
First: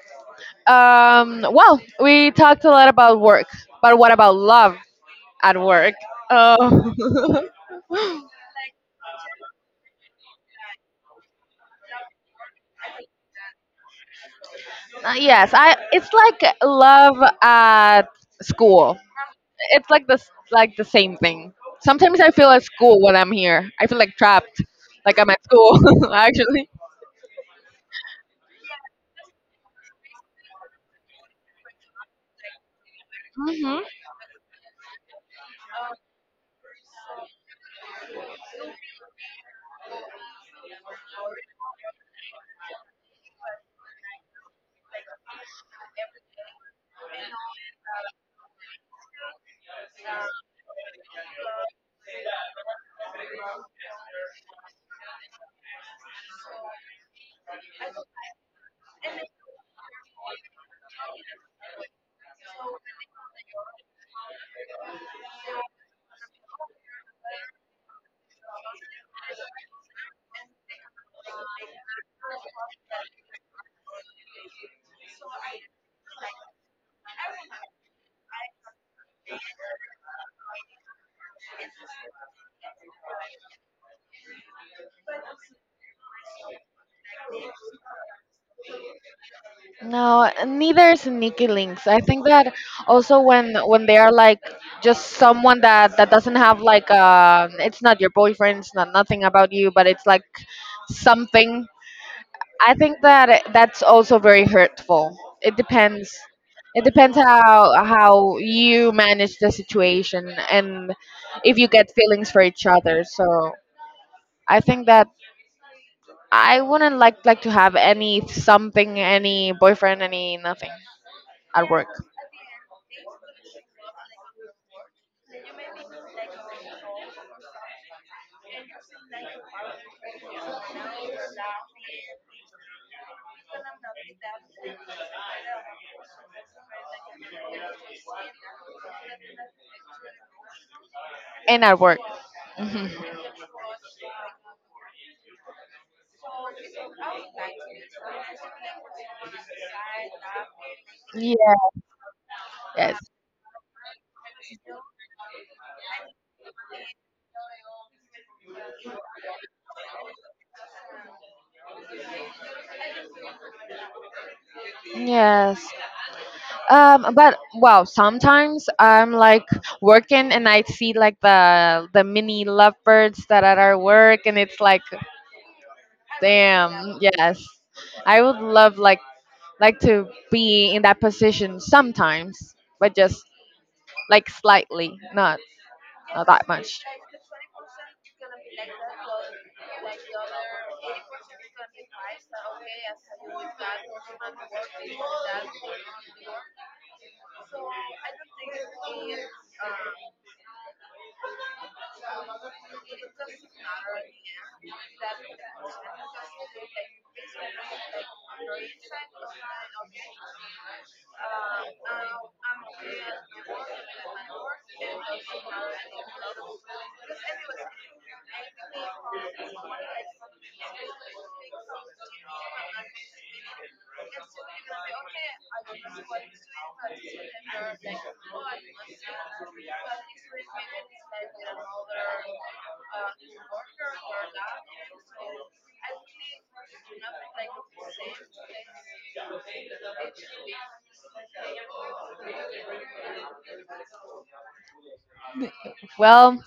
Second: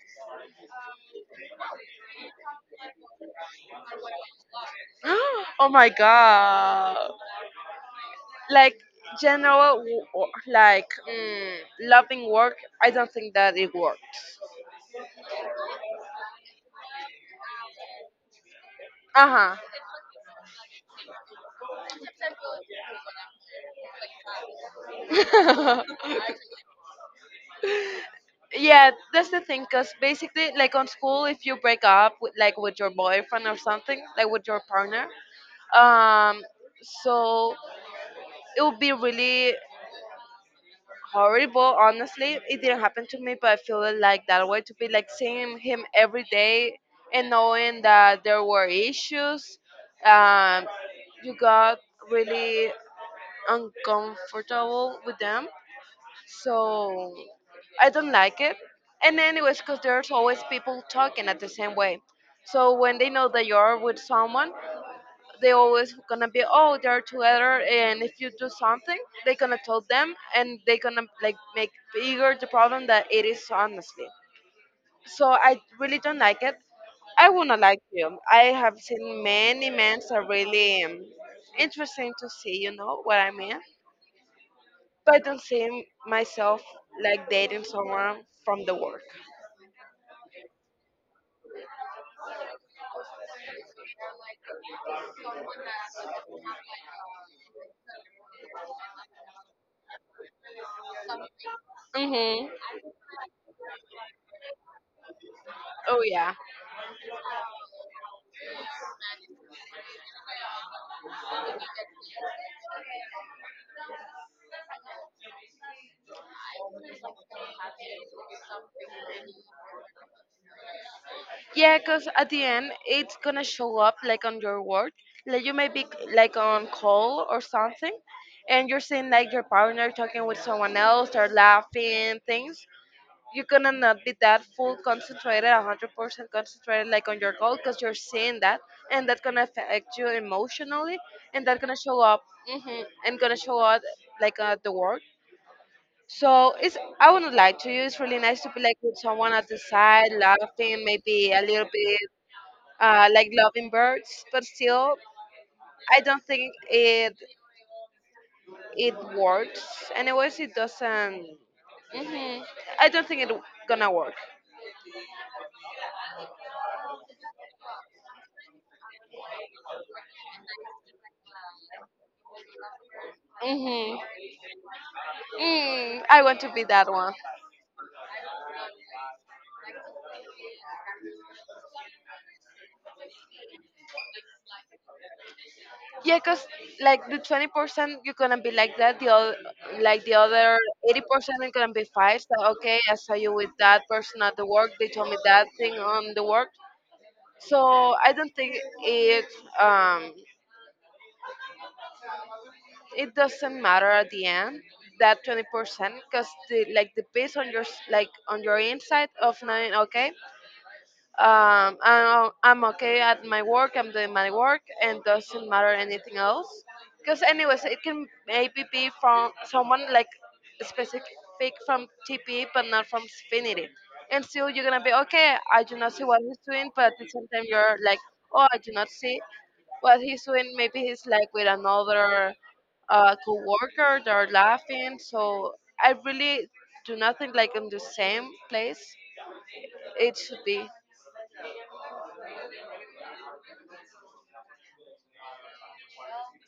S1: well, we talked a lot about work, but what about love at
S2: Oh my
S1: work?
S2: god.
S1: Oh
S2: Like general like loving work, I don't think that it worked.
S1: Yes, I. It's like love at school.
S2: Uh-huh.
S1: It's like this, like the same thing. Sometimes I feel at school when I'm here. I feel like trapped, like I'm at school actually.
S2: Yeah, that's the thing cuz basically like on school if you break up with like with your boyfriend or
S1: Hmm.
S2: something, like with your partner, um so it would be really horrible. Honestly, it didn't happen to me, but I feel it like that way to be like seeing him every day and knowing that there were issues. Um, you got really uncomfortable with them, so I don't like it. And anyways, because there's always people talking at the same way. So when they know that you're with someone, they always gonna be, oh, they're together, and if you do something, they gonna tell them, and they gonna like make bigger the problem that it is, honestly. So I really don't like it. I would not like. You, I have seen many men that are really interesting to see. You know what I mean? But I don't see myself like dating someone from the work.
S1: No, neither is Nikki Links. I think that also when they are like just someone that doesn't have like it's not your boyfriend, it's not nothing about you, but it's like something.
S2: Hmm.
S1: I think that that's also very hurtful. It
S2: Oh
S1: depends.
S2: yeah.
S1: It depends how you manage the situation and if you get feelings for each other. So I think that I wouldn't like to have any something, any boyfriend, any nothing at
S2: Yeah,
S1: work
S2: because at the end it's gonna show up like on your work. Like you may be like on call or something, and you're seeing like your partner talking with someone else, they're laughing, things. You're gonna not be that full concentrated, 100% concentrated like on your goal, because you're seeing that, and that's gonna affect you emotionally, and that's
S1: and
S2: gonna
S1: at work.
S2: show up
S1: Mhm.
S2: and gonna show up like at the work. So it's I wouldn't lie to you. It's really nice to be like with someone at the side, laughing, maybe a
S1: Yeah.
S2: little bit
S1: Yes.
S2: like loving birds, but still, I don't think it works. Anyways, it doesn't. hmm I don't think it gonna work.
S1: Yes. But wow, sometimes I'm like working and I see like the mini lovebirds that are at our
S2: Hmm.
S1: work and it's like
S2: Mm, I want to be that
S1: damn,
S2: one.
S1: yes. I would love like to be in that position sometimes, but just like slightly, not
S2: Yeah,
S1: not
S2: cause
S1: that much.
S2: like the 20% you're gonna be like that. The other, like the other 80% is gonna be five. So okay, I saw you with that person at the work. They told me that thing on the work. So I don't think it um it doesn't matter at the end that 20% because the based on your like on your insight of knowing. Okay, I'm okay at my work. I'm doing my work, and doesn't matter anything else. Because anyways, it can maybe be from someone like specific from TP, but not from Xfinity. And still, you're gonna be okay. I do not see what he's doing, but at the same time, you're like, oh, I do not see what he's doing. Maybe he's like with another co-worker. They're laughing. So I really do not think like in the same place. It should be.
S1: Well,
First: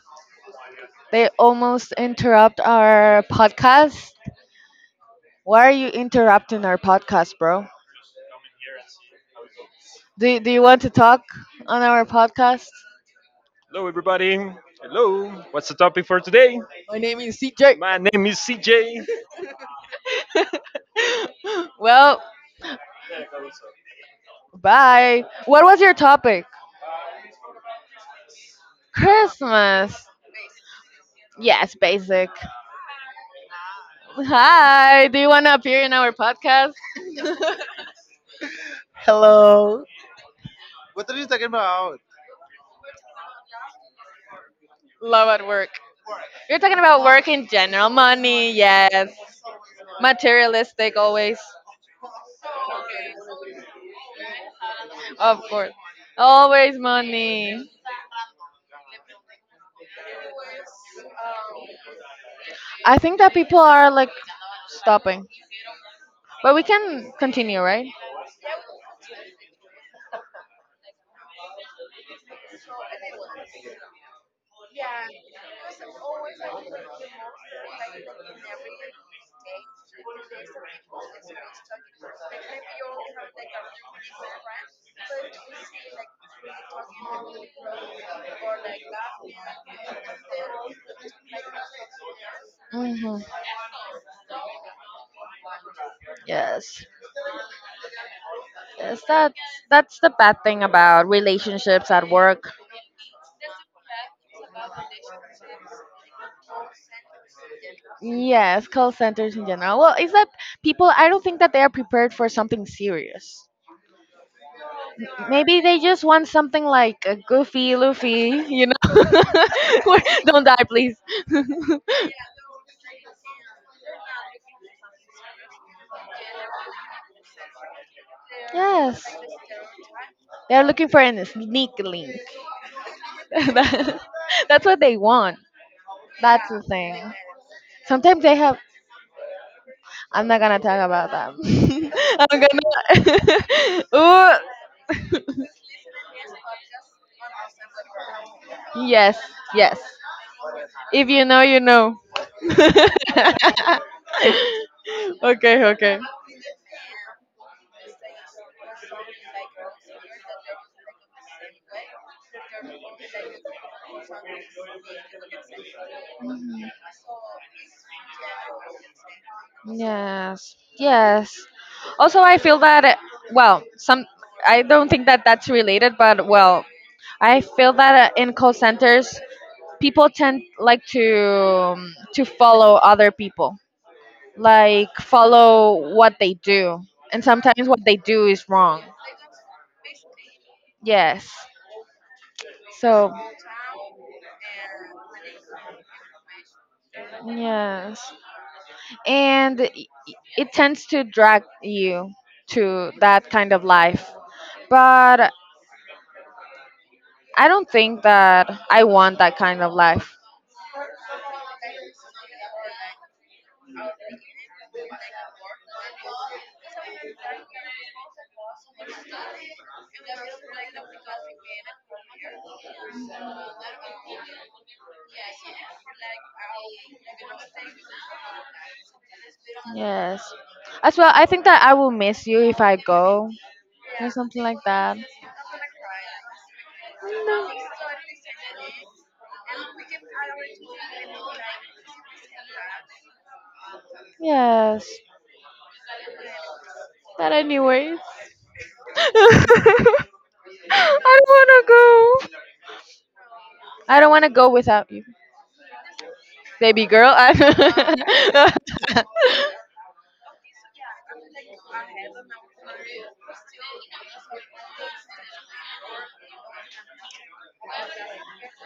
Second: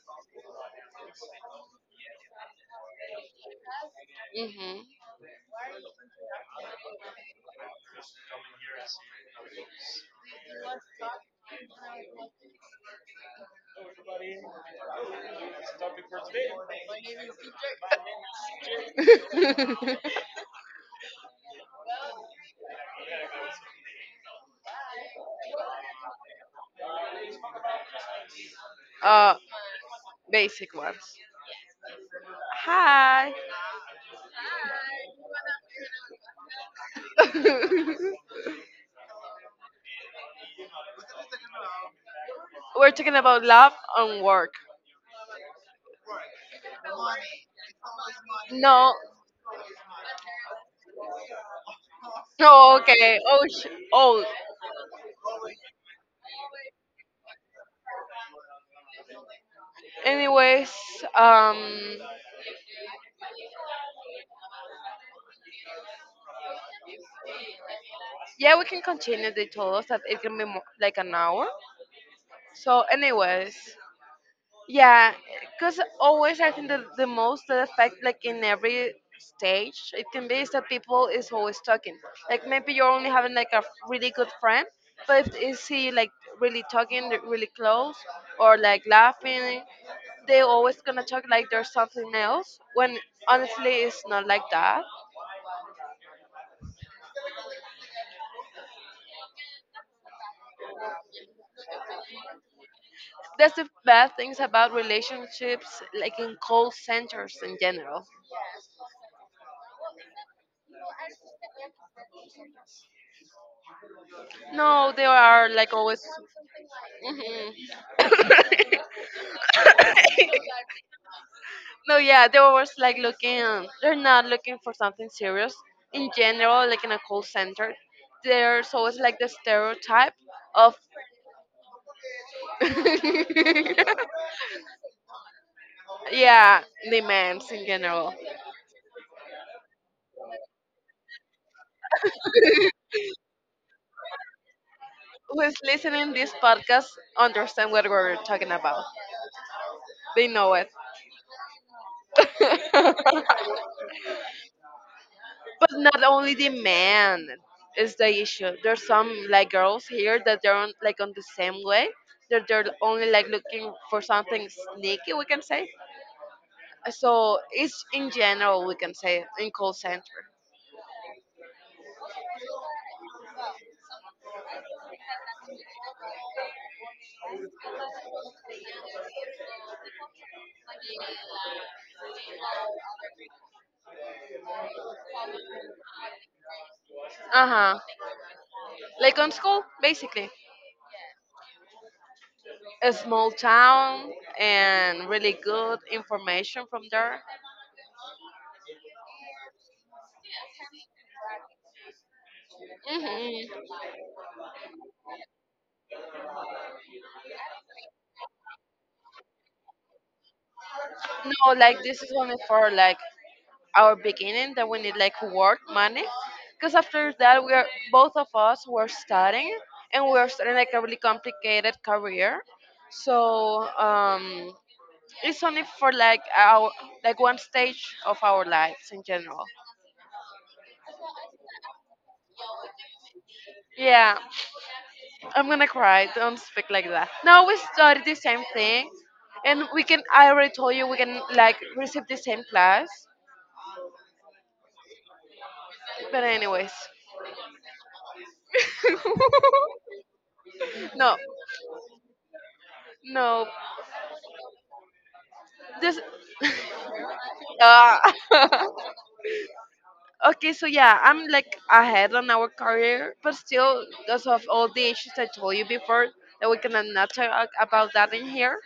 S1: they almost interrupt our podcast.
S2: Hmm.
S1: Why are you interrupting our podcast, bro? Do you want to talk on our podcast? Hello, everybody. Hello. What's the topic for today? Jake. My name is CJ. Well, bye. What was your topic?
S2: uh,
S1: Christmas.
S2: basic ones.
S1: Yes, basic.
S2: Hi.
S1: Hi, do you want to appear in our podcast?
S2: We're talking about love and work.
S1: Love at work. You're talking about work in general, money,
S2: No.
S1: yes. Materialistic, always.
S2: Oh, okay. Oh, sh- oh.
S1: Of course. Always money.
S2: Anyways, um,
S1: I think that people are like stopping. But we can continue, right?
S2: yeah, we can continue. They told us that it can be like an hour. So, anyways, yeah, because always I think that the most that affect like in every stage it can be is that people is always talking. Like maybe you're only having like a really good friend, but if is he like really talking, like, really close, or like laughing, they always gonna talk like there's something else when
S1: Hmm.
S2: honestly it's not like that.
S1: Yes. Yes, that's the bad thing about relationships at work.
S2: That's the bad things about relationships, like in call centers in general.
S1: Yes, call centers in general. Well, is that people, I don't think that they are prepared for something serious.
S2: No, they are
S1: Maybe
S2: like
S1: they just
S2: always.
S1: want something like a
S2: Mhm.
S1: goofy Luffy, you know? Don't die, please.
S2: no, yeah, they were always, like looking. They're not looking for something serious in general, like in a call center. There's always
S1: Yes,
S2: like the stereotype
S1: they're
S2: of
S1: looking for a sneak link. That's what they want. That's the
S2: yeah,
S1: thing.
S2: demands in general.
S1: Sometimes they have. I'm not gonna talk about that. I'm gonna. Ooh.
S2: Who's listening this podcast understand what we're talking about?
S1: Yes, yes.
S2: They know it.
S1: If you know, you know. Okay,
S2: But
S1: okay.
S2: not only the man is the issue. There's some like girls here that they're on, like on the same way. That they're only like looking for something sneaky, we can say. So it's in general, we can say in call center.
S1: Yes, yes. Also, I feel that, well, some, I don't think that that's related, but well, I feel that in call centers, people tend like to follow other people, like follow what they do, and
S2: Uh
S1: sometimes
S2: huh.
S1: what they do is wrong.
S2: Like on school, basically.
S1: Yes.
S2: A
S1: So
S2: small town and really good information from there.
S1: yes. And it tends to drag you to that kind of
S2: Hmm.
S1: life. But I don't think that I want that kind of life.
S2: No, like this is only for like our beginning that we need like work money, because after that we are both of us were studying, and we are starting like a really complicated career, so it's only for like our like one stage of our lives in general.
S1: Yes. As well, I think that I will miss you if I go or
S2: Yeah,
S1: something like that.
S2: I'm gonna cry. Don't speak like that. Now we study the same thing, and we can, I already told you, we can like receive the same class.
S1: Yes.
S2: But anyways,
S1: But anyways, I
S2: no.
S1: don't wanna go.
S2: No,
S1: I don't wanna go without you,
S2: this.
S1: baby girl.
S2: Uh, okay, so yeah, I'm like ahead on our career, but still, because of all the issues I told you before, that we cannot not talk about that in here,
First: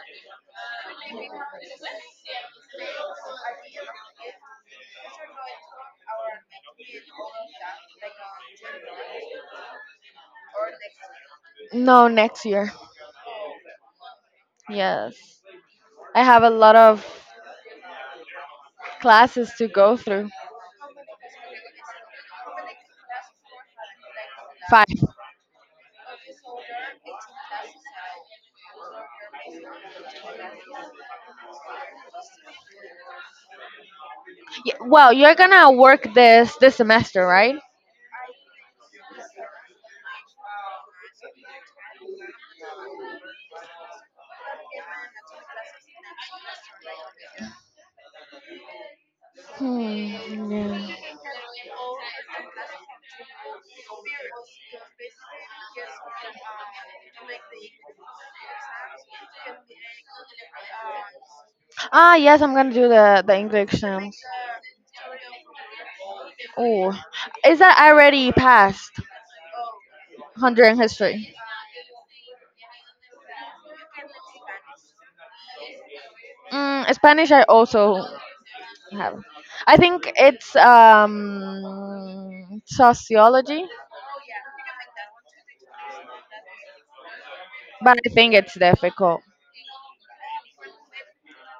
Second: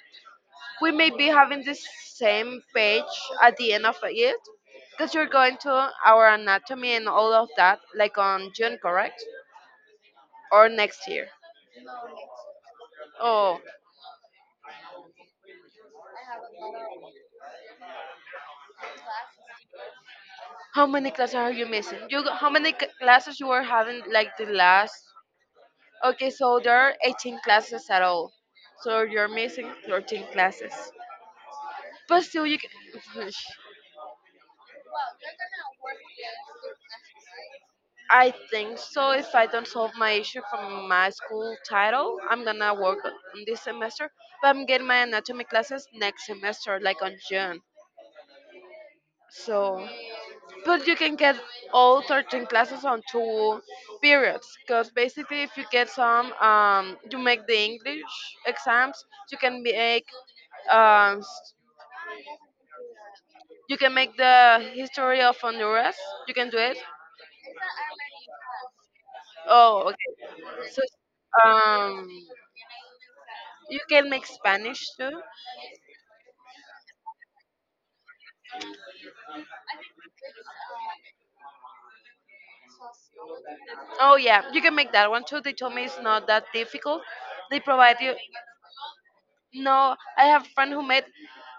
S2: we may be having the same page at the end of it, because you're going to our anatomy and all of that, like on June, correct? Or next year?
S1: No, next year.
S2: Oh,
S1: Yes. I have a lot of classes to go through.
S2: how many classes are you missing? You, how many classes you were having like the last.
S1: Five.
S2: Okay, so there are 18 classes at all. So you're missing 13 classes. But still, you can.
S1: Well, you're gonna work this semester, right?
S2: I think so. If I don't solve my issue from my school title, I'm gonna work on this semester. But I'm getting my anatomy classes next semester, like on June. So,
S1: Hmm.
S2: but you
S1: Yeah.
S2: can get all 13 classes on 2 periods. Because basically, if you get some, you make the English exams, you can make um,
S1: Yes, I'm gonna do the English
S2: you can
S1: exams.
S2: make the history of Honduras. You can do it.
S1: Oh, is that I already passed?
S2: Oh,
S1: 100
S2: okay.
S1: in
S2: So,
S1: history.
S2: um, you can make Spanish too.
S1: Mm, Spanish, I also have. I think it's sociology,
S2: Oh yeah, you can make that one too. They told me it's not that difficult. They
S1: but
S2: provide
S1: I
S2: you.
S1: think it's difficult.
S2: No, I have a friend who made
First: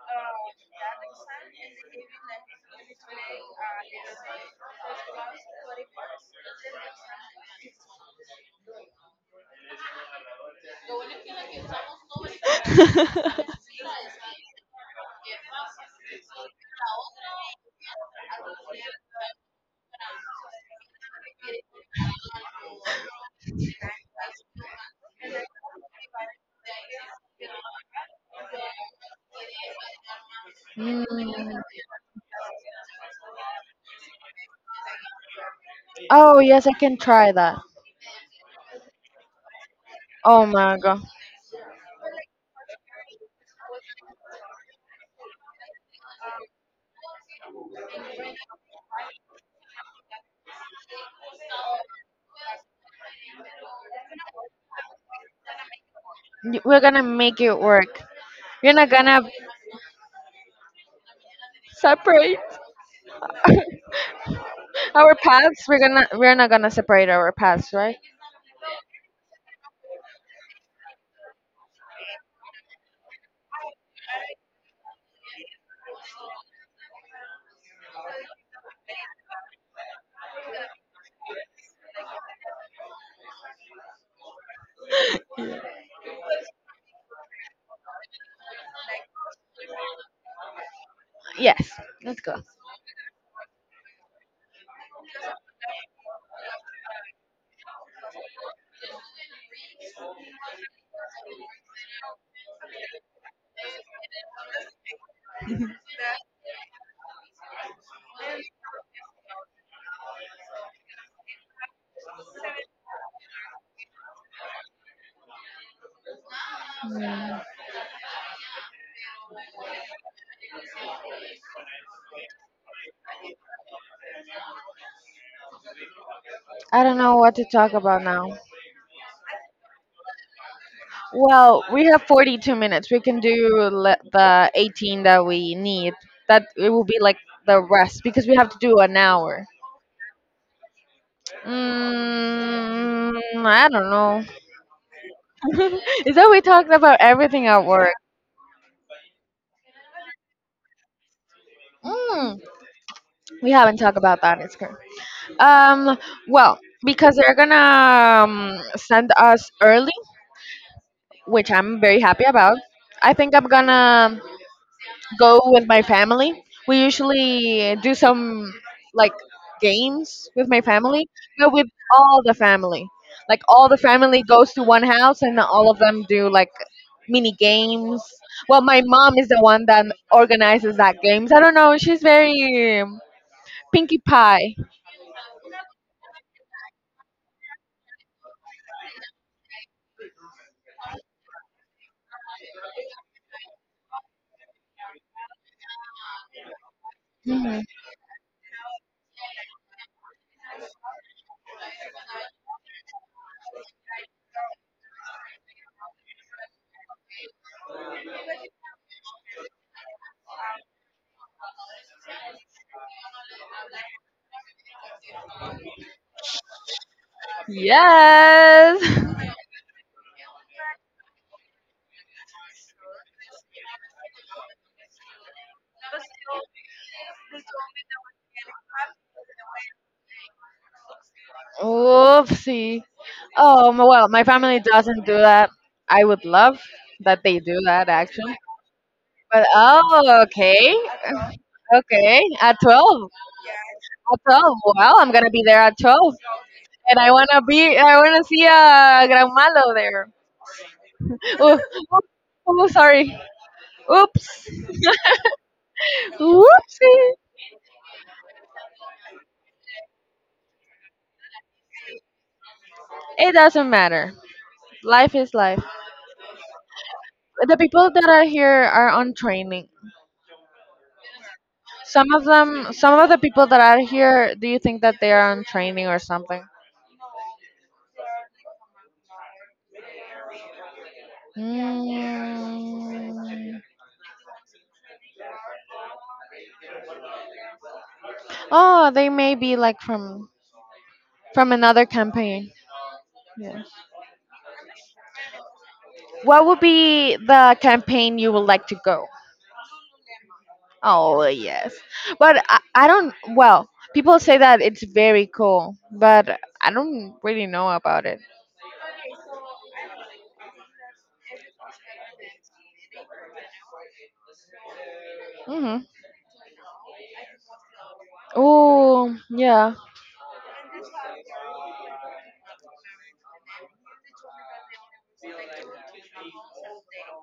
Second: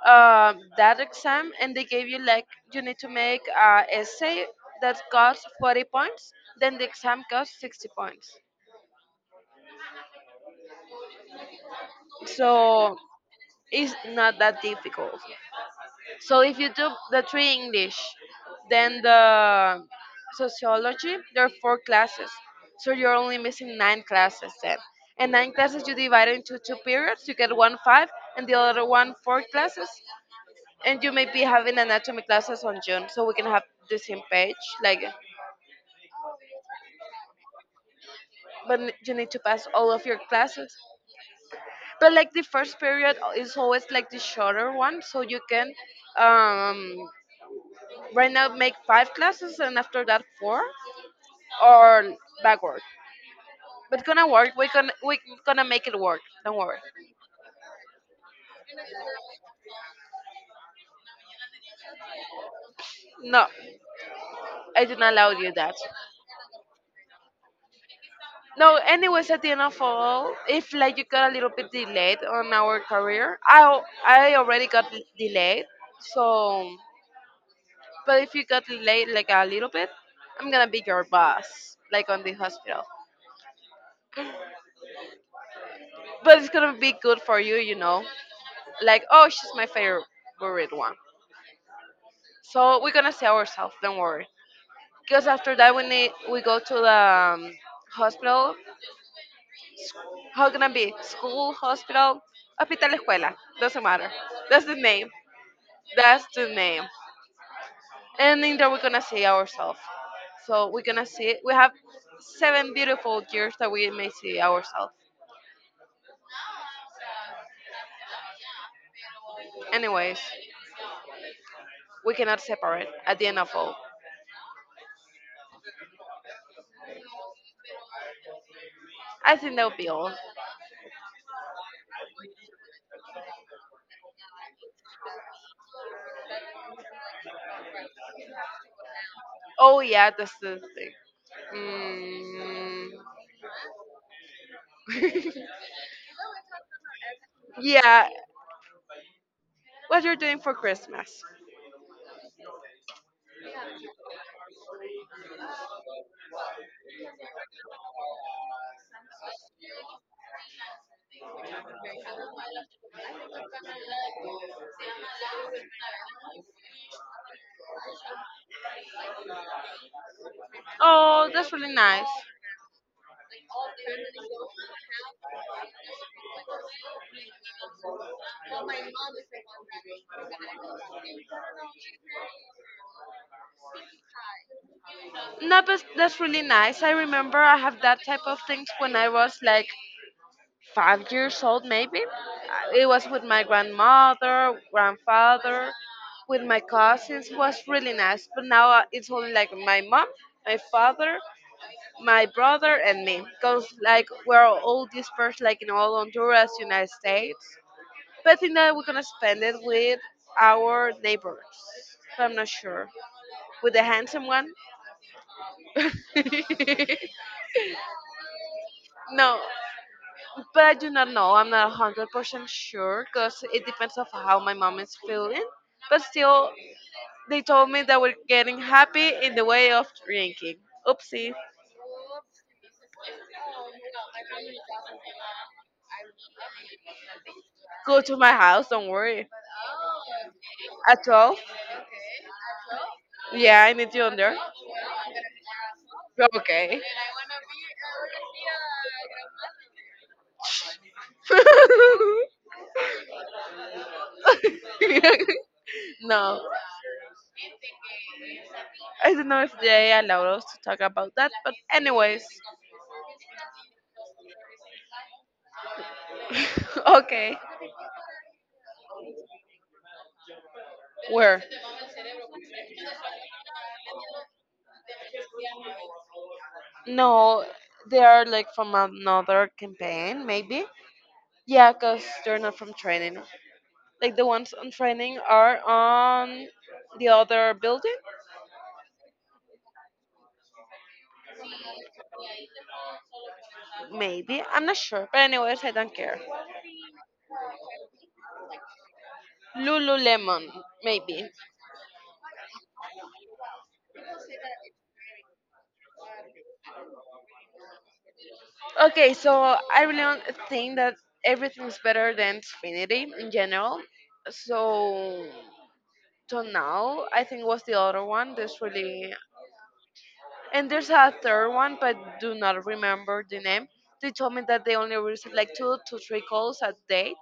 S2: that exam, and they gave you like you need to make a essay that costs 40 points. Then the exam costs 60 points. So it's not that difficult. So if you do the 3 English, then the sociology, there are 4 classes. So you're only missing 9 classes then. And 9 classes you divide into 2 periods. You get one five and the other one four classes. And
S1: Mm.
S2: you may be having anatomy classes on June, so we can have the same page. Like,
S1: Oh yes, I can try that.
S2: but you need to pass all of your
S1: Oh
S2: classes.
S1: my god.
S2: But like the first period is always like the shorter one, so you can um, right now make 5 classes and after that four or backward. But gonna work. We gonna make it work. Don't worry.
S1: We're gonna make it work. We're not gonna separate
S2: No, I do not
S1: our
S2: allow you
S1: paths.
S2: that.
S1: We're not gonna separate our paths, right?
S2: No, anyways, at the end of all, if like you got a little bit delayed on our career, I already got delayed. So, but if you got delayed like a little bit, I'm gonna be your boss, like on the hospital. But it's gonna be good for you, you know. Like, oh, she's my favorite one.
S1: Yes, let's go.
S2: So we're gonna see ourselves. Don't worry. Because after that, we go to the hospital. How can it be? School, hospital, hospital, escuela. Doesn't matter. That's the name. That's the name. And in there, we're gonna see ourselves. So we're gonna see. We have 7 beautiful years that we may see ourselves. Anyways, we cannot separate at the end of all.
S1: I don't know what to talk about now.
S2: I think that would be all.
S1: Well, we have 42 minutes. We can do the 18 that we need. That it will be like the rest because we have to do an hour.
S2: Oh yeah, that's the thing. Mm,
S1: Mm, I don't know. Is that we talked about everything at work?
S2: yeah, what you're doing for Christmas?
S1: Mm, we haven't talked about that. It's good. Um, well, because they're gonna send us early, which I'm very happy about. I think I'm gonna go with my family. We usually do some like games with my family,
S2: Oh, that's
S1: but with
S2: really nice.
S1: all the family. Like all the family goes to one house and all of them do like mini games. Well, my mom is the one that organizes that games. I don't know, she's very Pinkie Pie.
S2: No, but that's really nice. I remember I have that type of things when I was like 5 years old, maybe. It was with my grandmother, grandfather, with my cousins. It was
S1: Mhm.
S2: really nice. But now it's only like my mom, my father, my brother, and me. Because like we're all dispersed, like in all Honduras, United States. But I think that we're gonna spend it with our neighbors. But I'm not sure. With the handsome one.
S1: Yes.
S2: No, but I do not know. I'm not 100% sure because it depends of how my mom is feeling. But still, they told me that we're getting happy in the way of drinking. Oopsie.
S1: Oopsie. Oh, well, my family doesn't do that. I would love that they do that
S2: Go to my
S1: actually.
S2: house, don't worry.
S1: But oh, okay,
S2: At 12?
S1: okay. At 12,
S2: Yeah, I need you on
S1: at
S2: there.
S1: 12. Well, I'm gonna be there at 12,
S2: Okay.
S1: and I wanna see a Gran Malo there. Oh, oh, sorry. Oops,
S2: No,
S1: whoopsie.
S2: I don't know if they allowed us to talk about that, but anyways,
S1: It doesn't matter. Life is life.
S2: okay.
S1: The people that are here are on training.
S2: Where?
S1: Some of the people that are here, do you think that they are on training or something?
S2: No, they are like from another campaign, maybe. Yeah,
S1: Mm.
S2: because they're not from training. Like the ones on training are on the other building?
S1: Oh, they may be like from another campaign. Yeah.
S2: Maybe. I'm not sure. But, anyways, I don't care.
S1: What would be the campaign you would like to go?
S2: Lululemon, maybe.
S1: Oh, yes. But I don't, well, people say that it's very cool, but I don't really know about it.
S2: Okay, so I really don't think that everything's better than Xfinity in general. So,
S1: Hmm.
S2: so now I think was the other one. There's really,
S1: Oh, yeah.
S2: and there's a third one, but do not remember the name. They told me that they only receive like 2 to 3 calls a day,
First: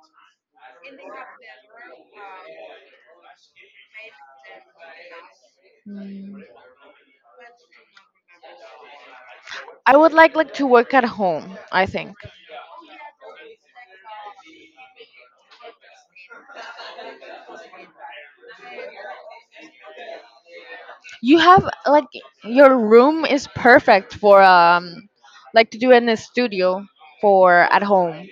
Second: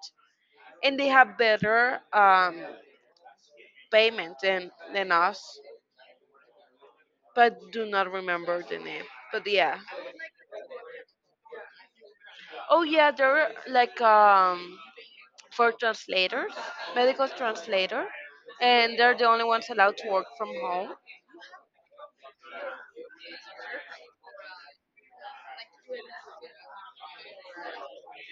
S2: and they have better payment than us
S1: Mm.
S2: but do not remember the name, but yeah.
S1: I would like to work at home, I think.
S2: Oh yeah, they're like for translators, medical translator, and they're the only ones allowed to work from home.
S1: You have like your room is perfect for like to do in a studio for at home.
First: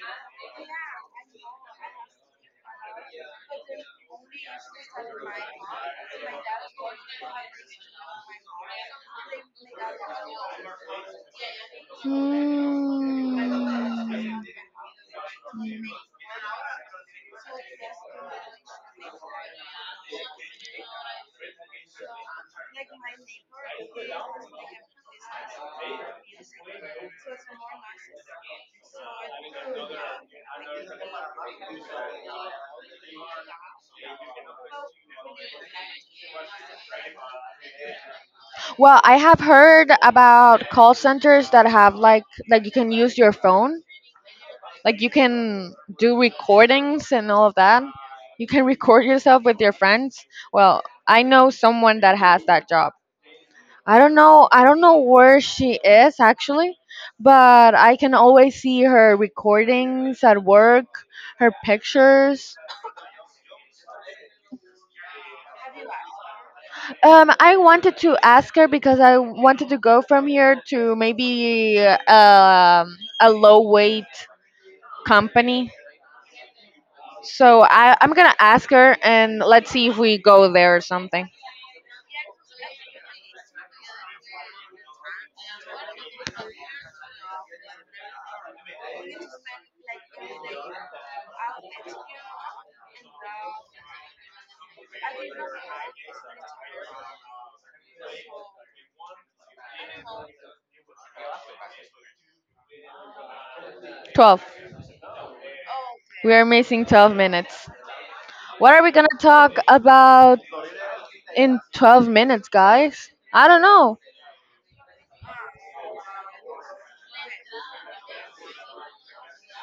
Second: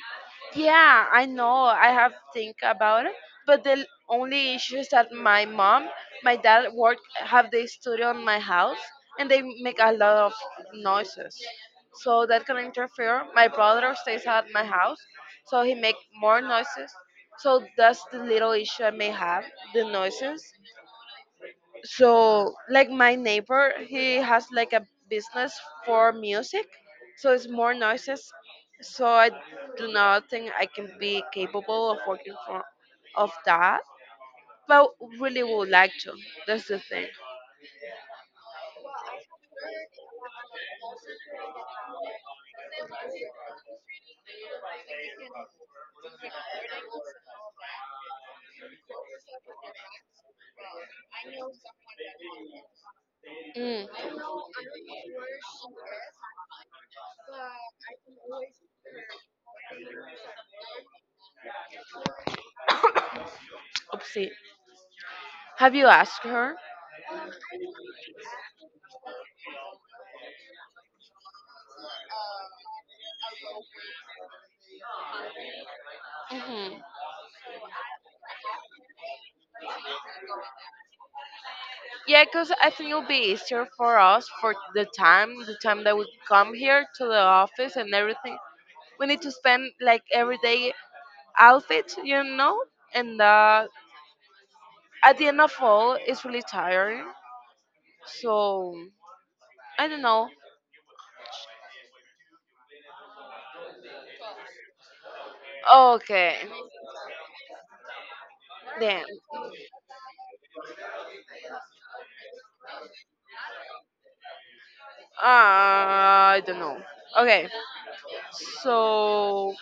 S2: Yeah, I know. I have think about it, but the only issue is that my mom, my dad work have the studio in my house, and they make a lot of noises, so that can interfere.
S1: Hmm.
S2: My brother stays at my house, so he make more noises. So that's the little issue I may have, the noises. So, like my neighbor, he has like a business for music, so it's more noises. So I do not think I can be capable of working for of that, but really would like to. That's the thing.
S1: Well, I have heard about call centers that have like that you can use your phone. Like you can do recordings and all of that. You can record yourself with your friends. Well, I know someone that has that job.
S2: Mm.
S1: I don't know where she is actually, but I can always see her recordings at work, her pictures.
S2: Oopsie. Have you asked her?
S1: I wanted to ask her because I wanted to go from here to maybe a low weight company.
S2: Hmm.
S1: So I'm gonna ask her and let's see if we go there or something.
S2: Yeah, because I think it'll be easier for us for the time that we come here to the office and everything. We need to spend like every day outfit, you know, and that at the end of all, it's really tiring. So I don't know.
S1: 12. We
S2: Okay,
S1: are missing 12 minutes. What are we
S2: then
S1: gonna talk about in 12 minutes, guys? I don't know.
S2: I don't know. Okay, so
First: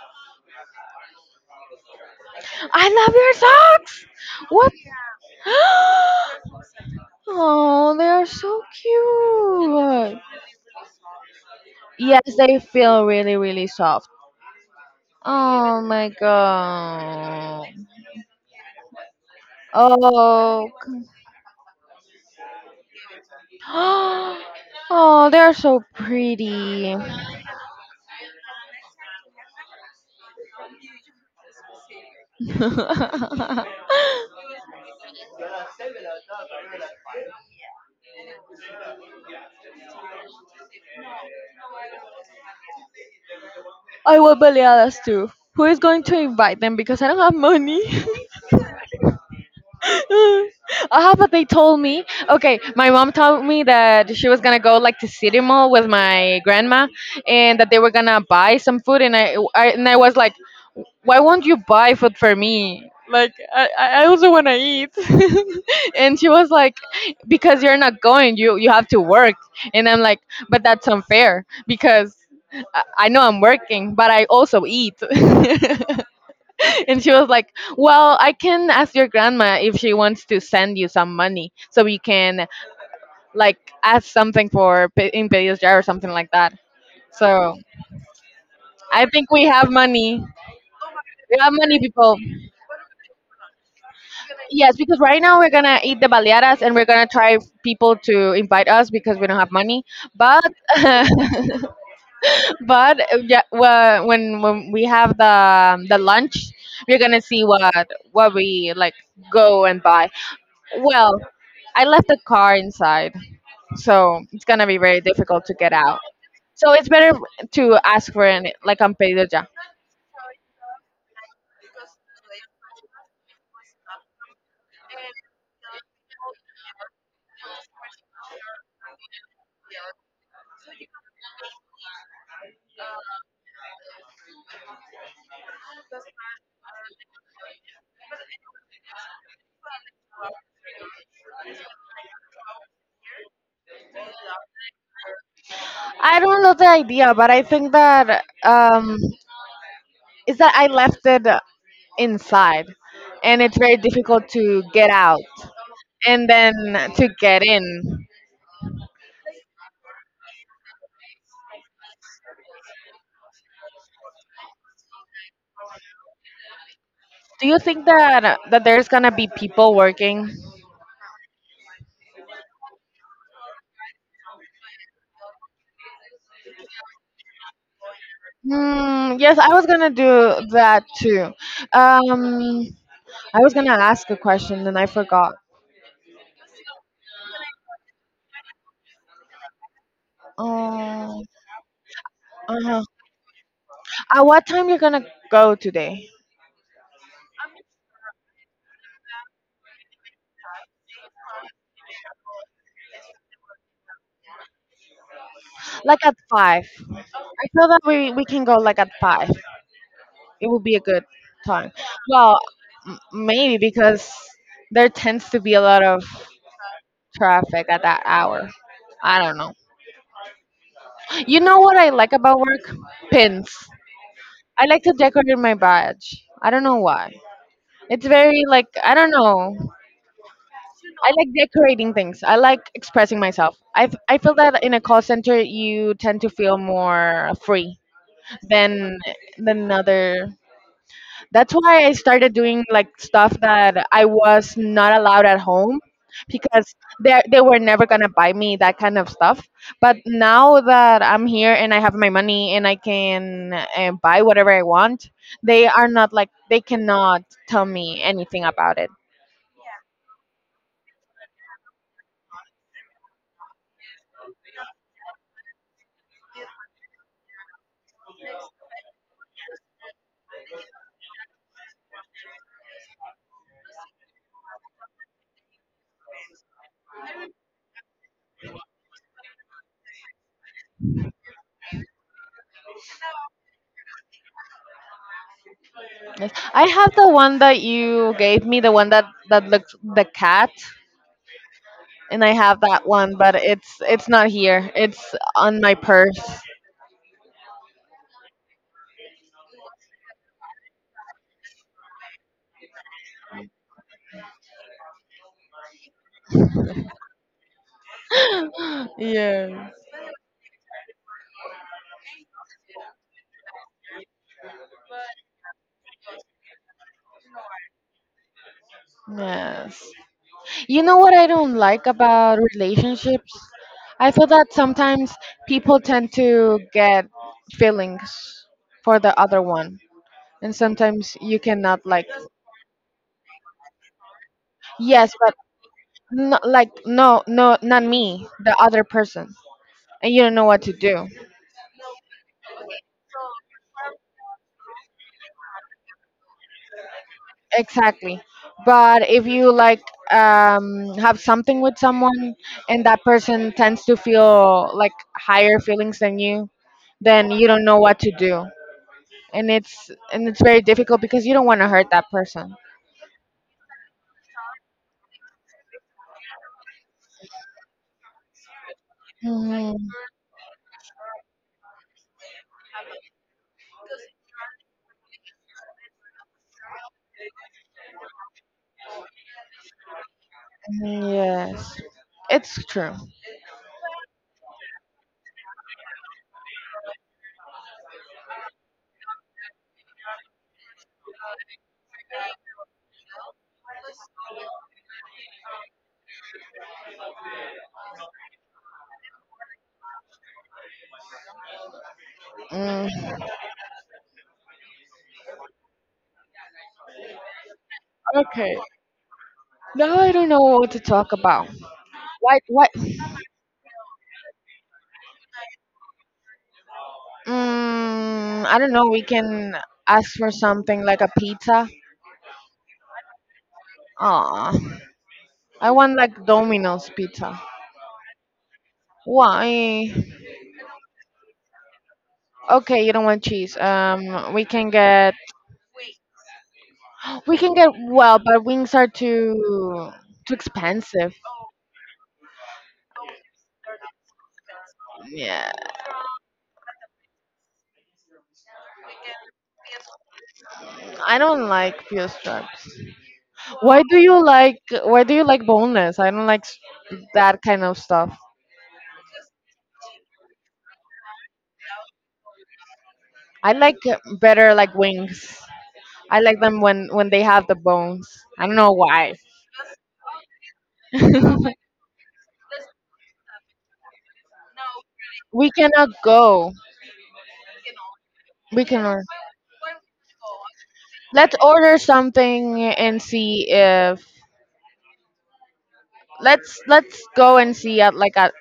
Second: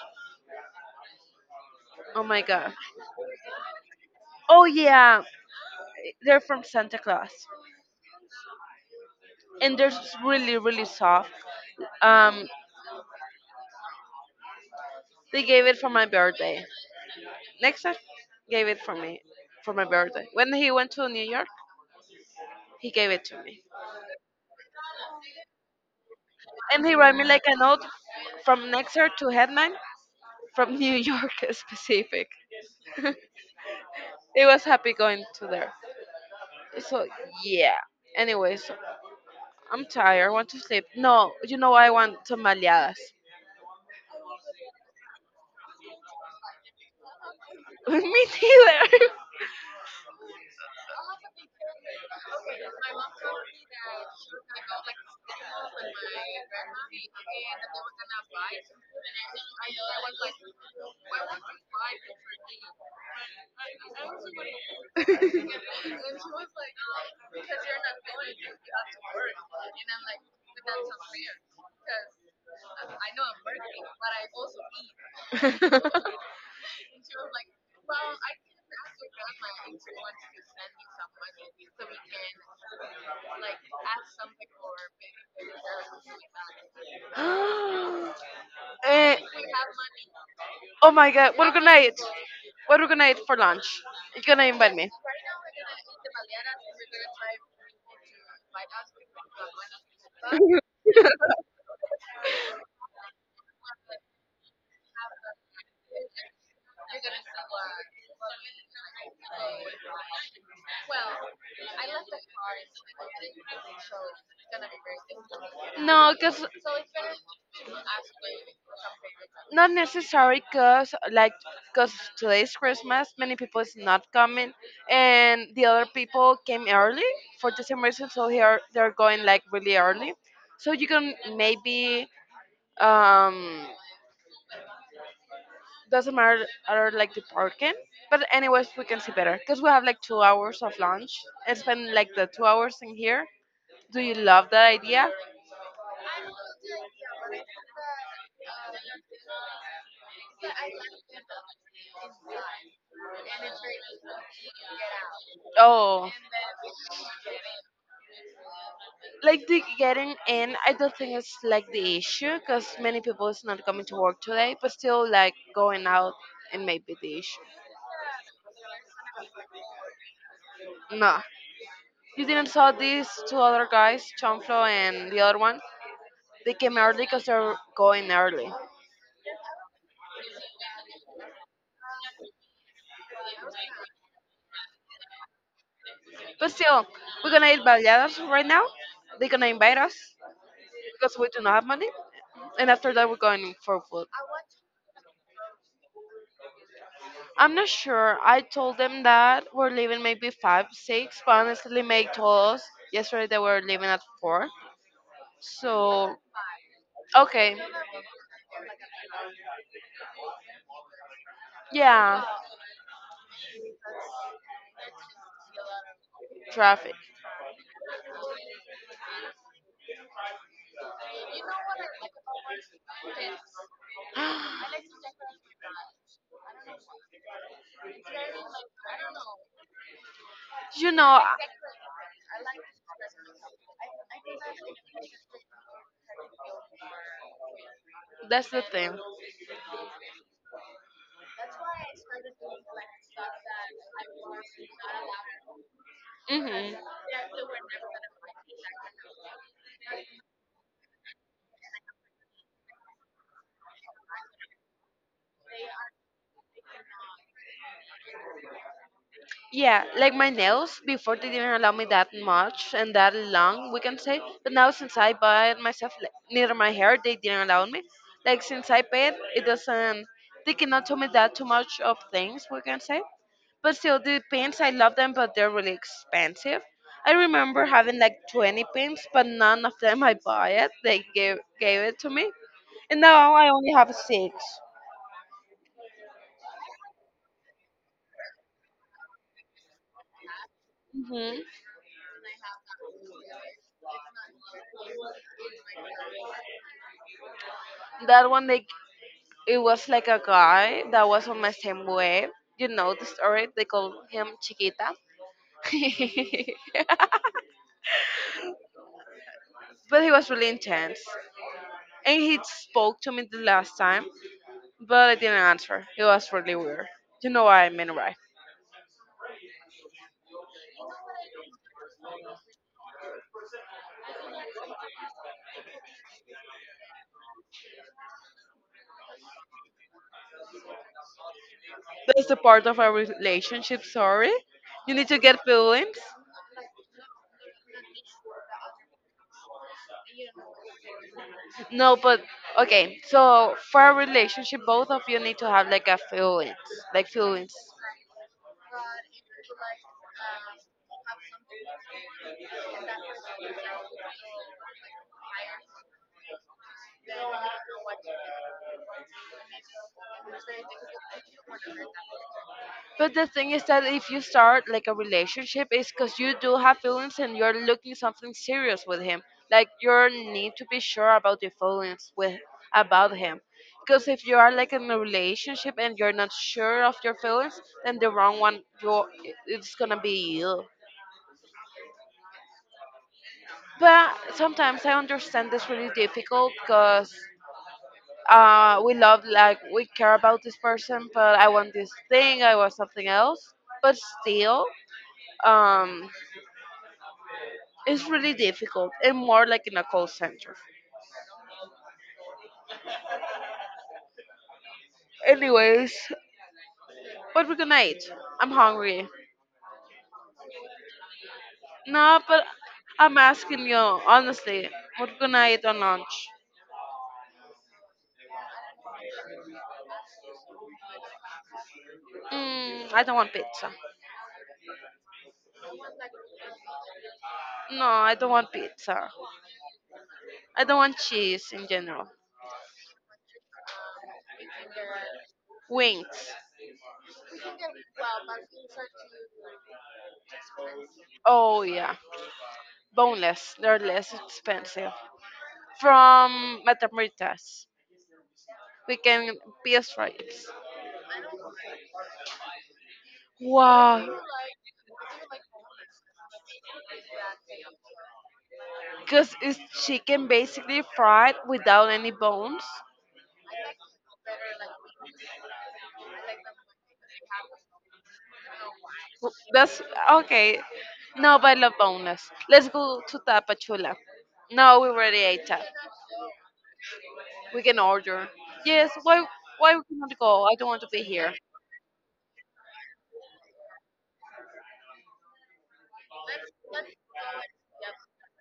S2: oh my god.
S1: I love your socks!
S2: Oh
S1: What?
S2: yeah, they're from Santa Claus,
S1: Oh, they are so
S2: and they're
S1: cute.
S2: really really soft.
S1: Yes,
S2: Um,
S1: they feel really, really soft.
S2: they gave it
S1: Oh
S2: for my
S1: my
S2: birthday.
S1: god.
S2: Next gave it for me for my birthday. When
S1: Oh.
S2: he went to New York, he gave it to me,
S1: Oh, they're so
S2: and
S1: pretty.
S2: he wrote me like a note from Nexer to Headman from New York specific. It was happy going to there. So yeah. Anyways, I'm tired. I want to sleep. No, you know I want some maleadas.
S1: I want baleadas too. Who is going to invite them because I don't have money?
S2: Me neither.
S1: But they told me. Okay, my mom told me that she was gonna go like to City Mall with my grandma, and that they were gonna buy some food. And I was like, why won't you buy food for me? Like I also wanna eat. and she was like, because you're not going, you have to work. And I'm like, but that's unfair because I know I'm working, but I also eat. and she was like, "Well, I can ask your grandma if she wants to send you some money, so we can like ask something for in Pedidos Jar or something like that." So I
S2: Eh,
S1: think we have money.
S2: oh my god,
S1: We
S2: what are
S1: have
S2: we
S1: money,
S2: gonna eat?
S1: people.
S2: What are we gonna eat for lunch? You're gonna
S1: Yes,
S2: invite me?
S1: because right now we're gonna eat the baleadas and we're gonna try people to invite us because we don't have money. But but yeah, when when we have the lunch, we're gonna see what we like go and buy. Well, I left the car inside, so it's gonna be very difficult to get out.
S2: No, because
S1: So it's better to ask for an like on pedido ya.
S2: not necessary, because because today's Christmas, many people is not coming and the other people came early for the same reason, so here they're going like really early. So you can maybe um doesn't matter are like the parking. But anyways, we can see better because we have like 2 hours of lunch and spend like the 2 hours in here. Do you love that idea?
S1: I don't know the idea, but I think that is that I left it inside, and it's very difficult to get out
S2: Oh,
S1: and then to get in.
S2: like the getting in, I don't think it's like the issue because many people is not coming to work today, but still like going out. And maybe the issue.
S1: Do you think that there's gonna be people working?
S2: No, you didn't saw these two other guys, Chonflo and the other one. They came early because they're going early.
S1: Hmm, yes, I was gonna do that too. Um, I was gonna ask a question and I forgot.
S2: But still, we're gonna eat baleadas right now. They're gonna invite us because
S1: Uh
S2: we do not have money, and
S1: huh.
S2: after that we're going for food.
S1: At what time you're gonna go today?
S2: I'm not sure. I told them that we're leaving maybe 5, 6, but honestly, Meg told us yesterday that we're leaving at 4.
S1: Like
S2: So,
S1: at five. I
S2: okay,
S1: feel that we can go like at five. It would be a good time.
S2: yeah,
S1: Well, maybe because there tends to be a lot of
S2: traffic.
S1: traffic at that hour. I don't know. You know what I like about work? Pins. I like to decorate my badge. I don't know why. It's very like I don't know.
S2: You know,
S1: I
S2: I-
S1: like decorating things. I like expressing myself. I feel that in a call center you tend to feel more free
S2: that's the thing.
S1: than than other. That's why I started doing like stuff that I was not allowed at home
S2: hmm
S1: because they were never gonna buy me that kind of stuff. But now that I'm here and I have my money and I can buy whatever I want, they are not like they cannot tell me anything about it.
S2: Yeah, like my nails, before they didn't allow me that much and that long, we can say. But now since I buy it myself, like, neither my hair, they didn't allow me. Like since I paid, it doesn't. They cannot tell me that too much of things, we can say. But still, the pins, I love them, but they're really expensive. I remember having like 20 pins, but none of them I buy it. They gave it to me, and now I only have 6.
S1: I have the one that you gave me, the one that looks the cat,
S2: Mm-hmm.
S1: and I have that one, but it's not here. It's on my purse.
S2: That one, they it was like a guy that was on my same wave. You know the story. They called him Chiquita.
S1: Yes.
S2: But he was really intense. And he spoke to me the last time, but I didn't answer. It was really weird. You know what I mean, right?
S1: Yes. You know what I don't like about relationships? I feel that sometimes people tend to get feelings for the other one, and sometimes you cannot like
S2: That's the part of our relationship, sorry. You need
S1: yes,
S2: to
S1: but
S2: get feelings.
S1: no, like no, not me, the other person, and you don't know what to do.
S2: No, but okay. So for a relationship, both of you need to have like a feelings, like feelings.
S1: Exactly. But if you like have something with someone and that person tends to feel like higher feelings than you, then you don't know what to do. And it's very difficult because you don't want to hurt that person.
S2: But the thing is that if you start like a relationship, it's because you do have feelings and you're looking something serious with him. Like,
S1: Mhm,
S2: you need to be sure about your feelings with about him. Because if you are like in a relationship and you're not sure of your feelings, then the wrong one you, it's gonna be you.
S1: mhm, yes, it's true.
S2: But sometimes I understand this really difficult because we love, like we care about this person, but I want this thing, I want something else. But still, um it's really difficult, and more like in a call center.
S1: Mm.
S2: Anyways, what we gonna eat? I'm
S1: Okay,
S2: hungry.
S1: now I don't know what to talk about.
S2: No,
S1: What
S2: but
S1: what?
S2: I'm asking you honestly, what we gonna eat on lunch?
S1: Mm, I don't know. We can ask for something like a pizza.
S2: Mm, I don't want pizza.
S1: Aw. I want like Domino's pizza.
S2: No, I don't want pizza.
S1: Why?
S2: I don't want cheese in general.
S1: Okay, you don't want cheese. We can get
S2: Wings.
S1: well, but wings are too expensive.
S2: Oh yeah, boneless. They're less expensive.
S1: Yeah,
S2: From Metamritas, we can PS fries.
S1: I don't like veal strips. Why do
S2: Wow,
S1: you like why do you like boneless? I don't like s- That kind of stuff.
S2: because it's chicken basically fried without any bones.
S1: I like better like wings. I like them when they have the bones. I don't know why.
S2: That's okay. No, but I love boneless. Let's go to Tapachula. No, we already ate
S1: we
S2: that.
S1: cannot go.
S2: We can order.
S1: We can
S2: Yes,
S1: or-
S2: why we cannot go? I don't want to be here.
S1: let's order something and see if let's go and see at like at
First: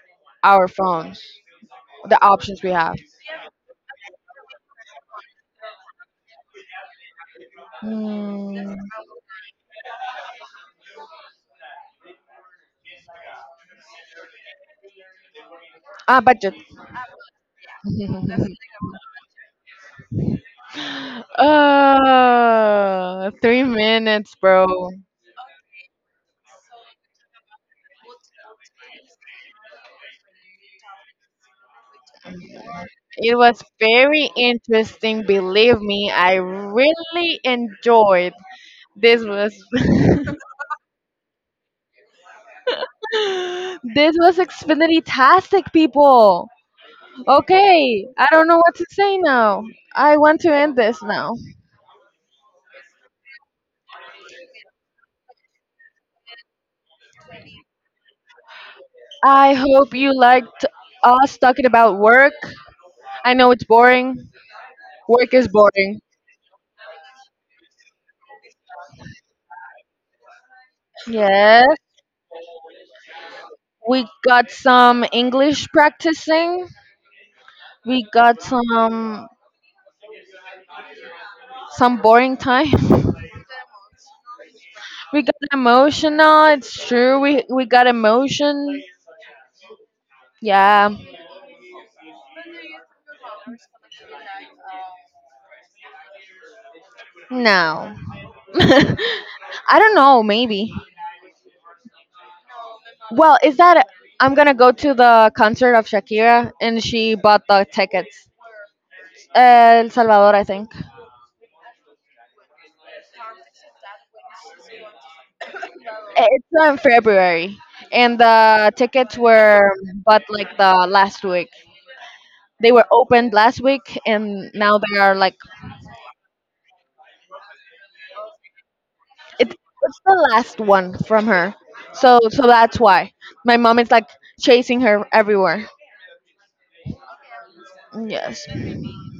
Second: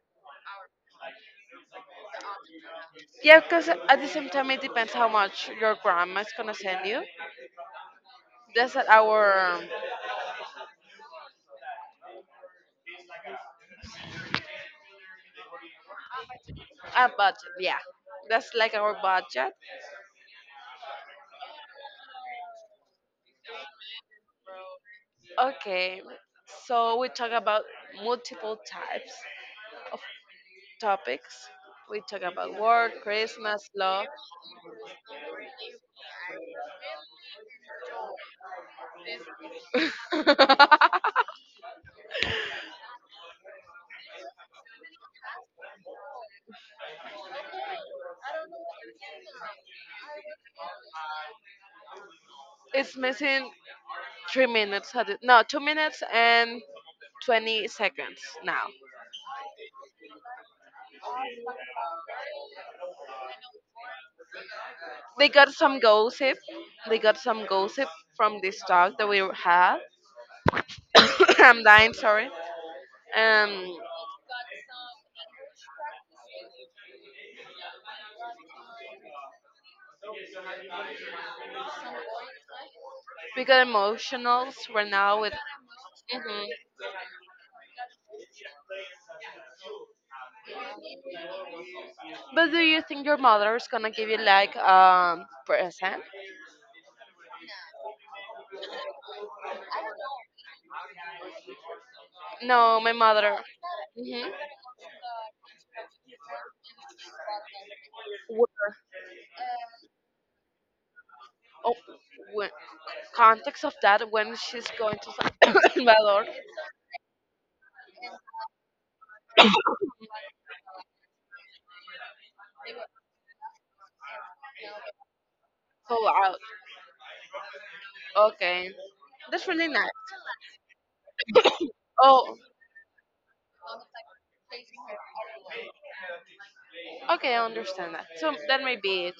S1: our phones the options we have.
S2: Yeah, because at the same time it depends how much your grandma's gonna send you. That's
S1: Hmm.
S2: at our
S1: Ah, budget.
S2: budget. Yeah, that's like our budget.
S1: 3 minutes, bro.
S2: Okay, so we talk about multiple types of topics. We talk about work,
S1: It was
S2: Christmas, love.
S1: very interesting. Believe me, I really enjoyed. This was this was Xfinity tastic, people. Okay, I don't know what to say now. I want to end this now.
S2: It's missing 3 minutes. At the- no, 2 minutes and 20 seconds now.
S1: I hope you liked us talking about work. I know it's boring.
S2: They
S1: Work is
S2: got some
S1: boring.
S2: gossip. They got some gossip from this talk that we had. I'm
S1: Yes,
S2: dying, sorry. Um,
S1: we got some English practicing. We got some boring time.
S2: we got emotional right now
S1: We
S2: with.
S1: got
S2: Mhm.
S1: emotional. It's true. We got emotion. Yeah.
S2: But do you think your mother is gonna give you like present?
S1: No. I don't know. Maybe.
S2: No, my mother.
S1: Well, is that
S2: hmm
S1: I'm gonna go to the concert of Shakira and she bought the tickets.
S2: Where?
S1: El Salvador, I think.
S2: Oh, wh- context of that, when she's going to my lord.
S1: It's in February, and the tickets were bought like the last week. They were opened last week, and now they are like
S2: Pull out. Okay. That's
S1: it,
S2: really nice.
S1: it's the last one from her. So
S2: Oh,
S1: so that's why my mom is like chasing her everywhere.
S2: okay, I understand that. So
S1: Yes.
S2: that may be it.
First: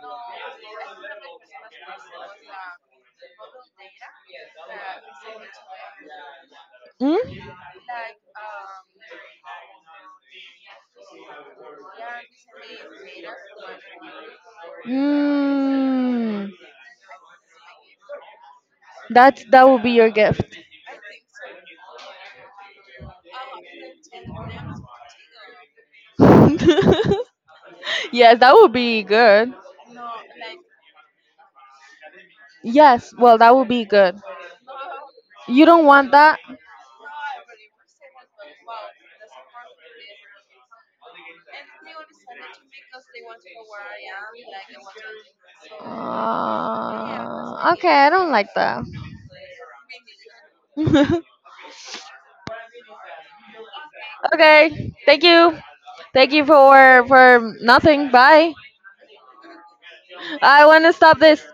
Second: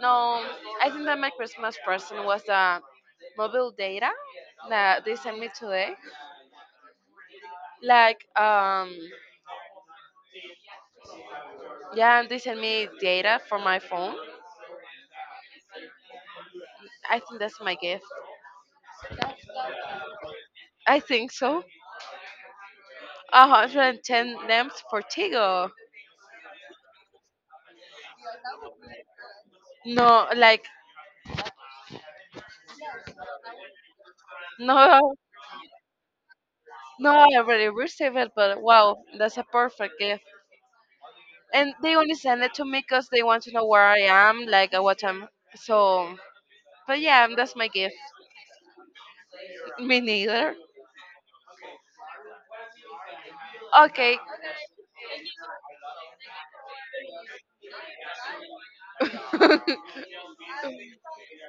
S2: No, I think that my Christmas present was the mobile data that they sent me today.
S1: Mm?
S2: Like, yeah, they sent me data for my phone.
S1: Mm,
S2: I think that's my gift.
S1: that's that will be your gift.
S2: I think so. 110 lamps for Tigo.
S1: yes, that would be good.
S2: No,
S1: Yes, well that would be good.
S2: no,
S1: You don't want that?
S2: no, I already received it, but wow, that's a perfect gift. And they only send it to me because they want to know where I am, like at what time. So, but yeah, that's my
S1: Okay,
S2: gift.
S1: I don't like that.
S2: Me neither. Okay.
S1: okay, thank you. Thank you for nothing. Bye. I want to stop this.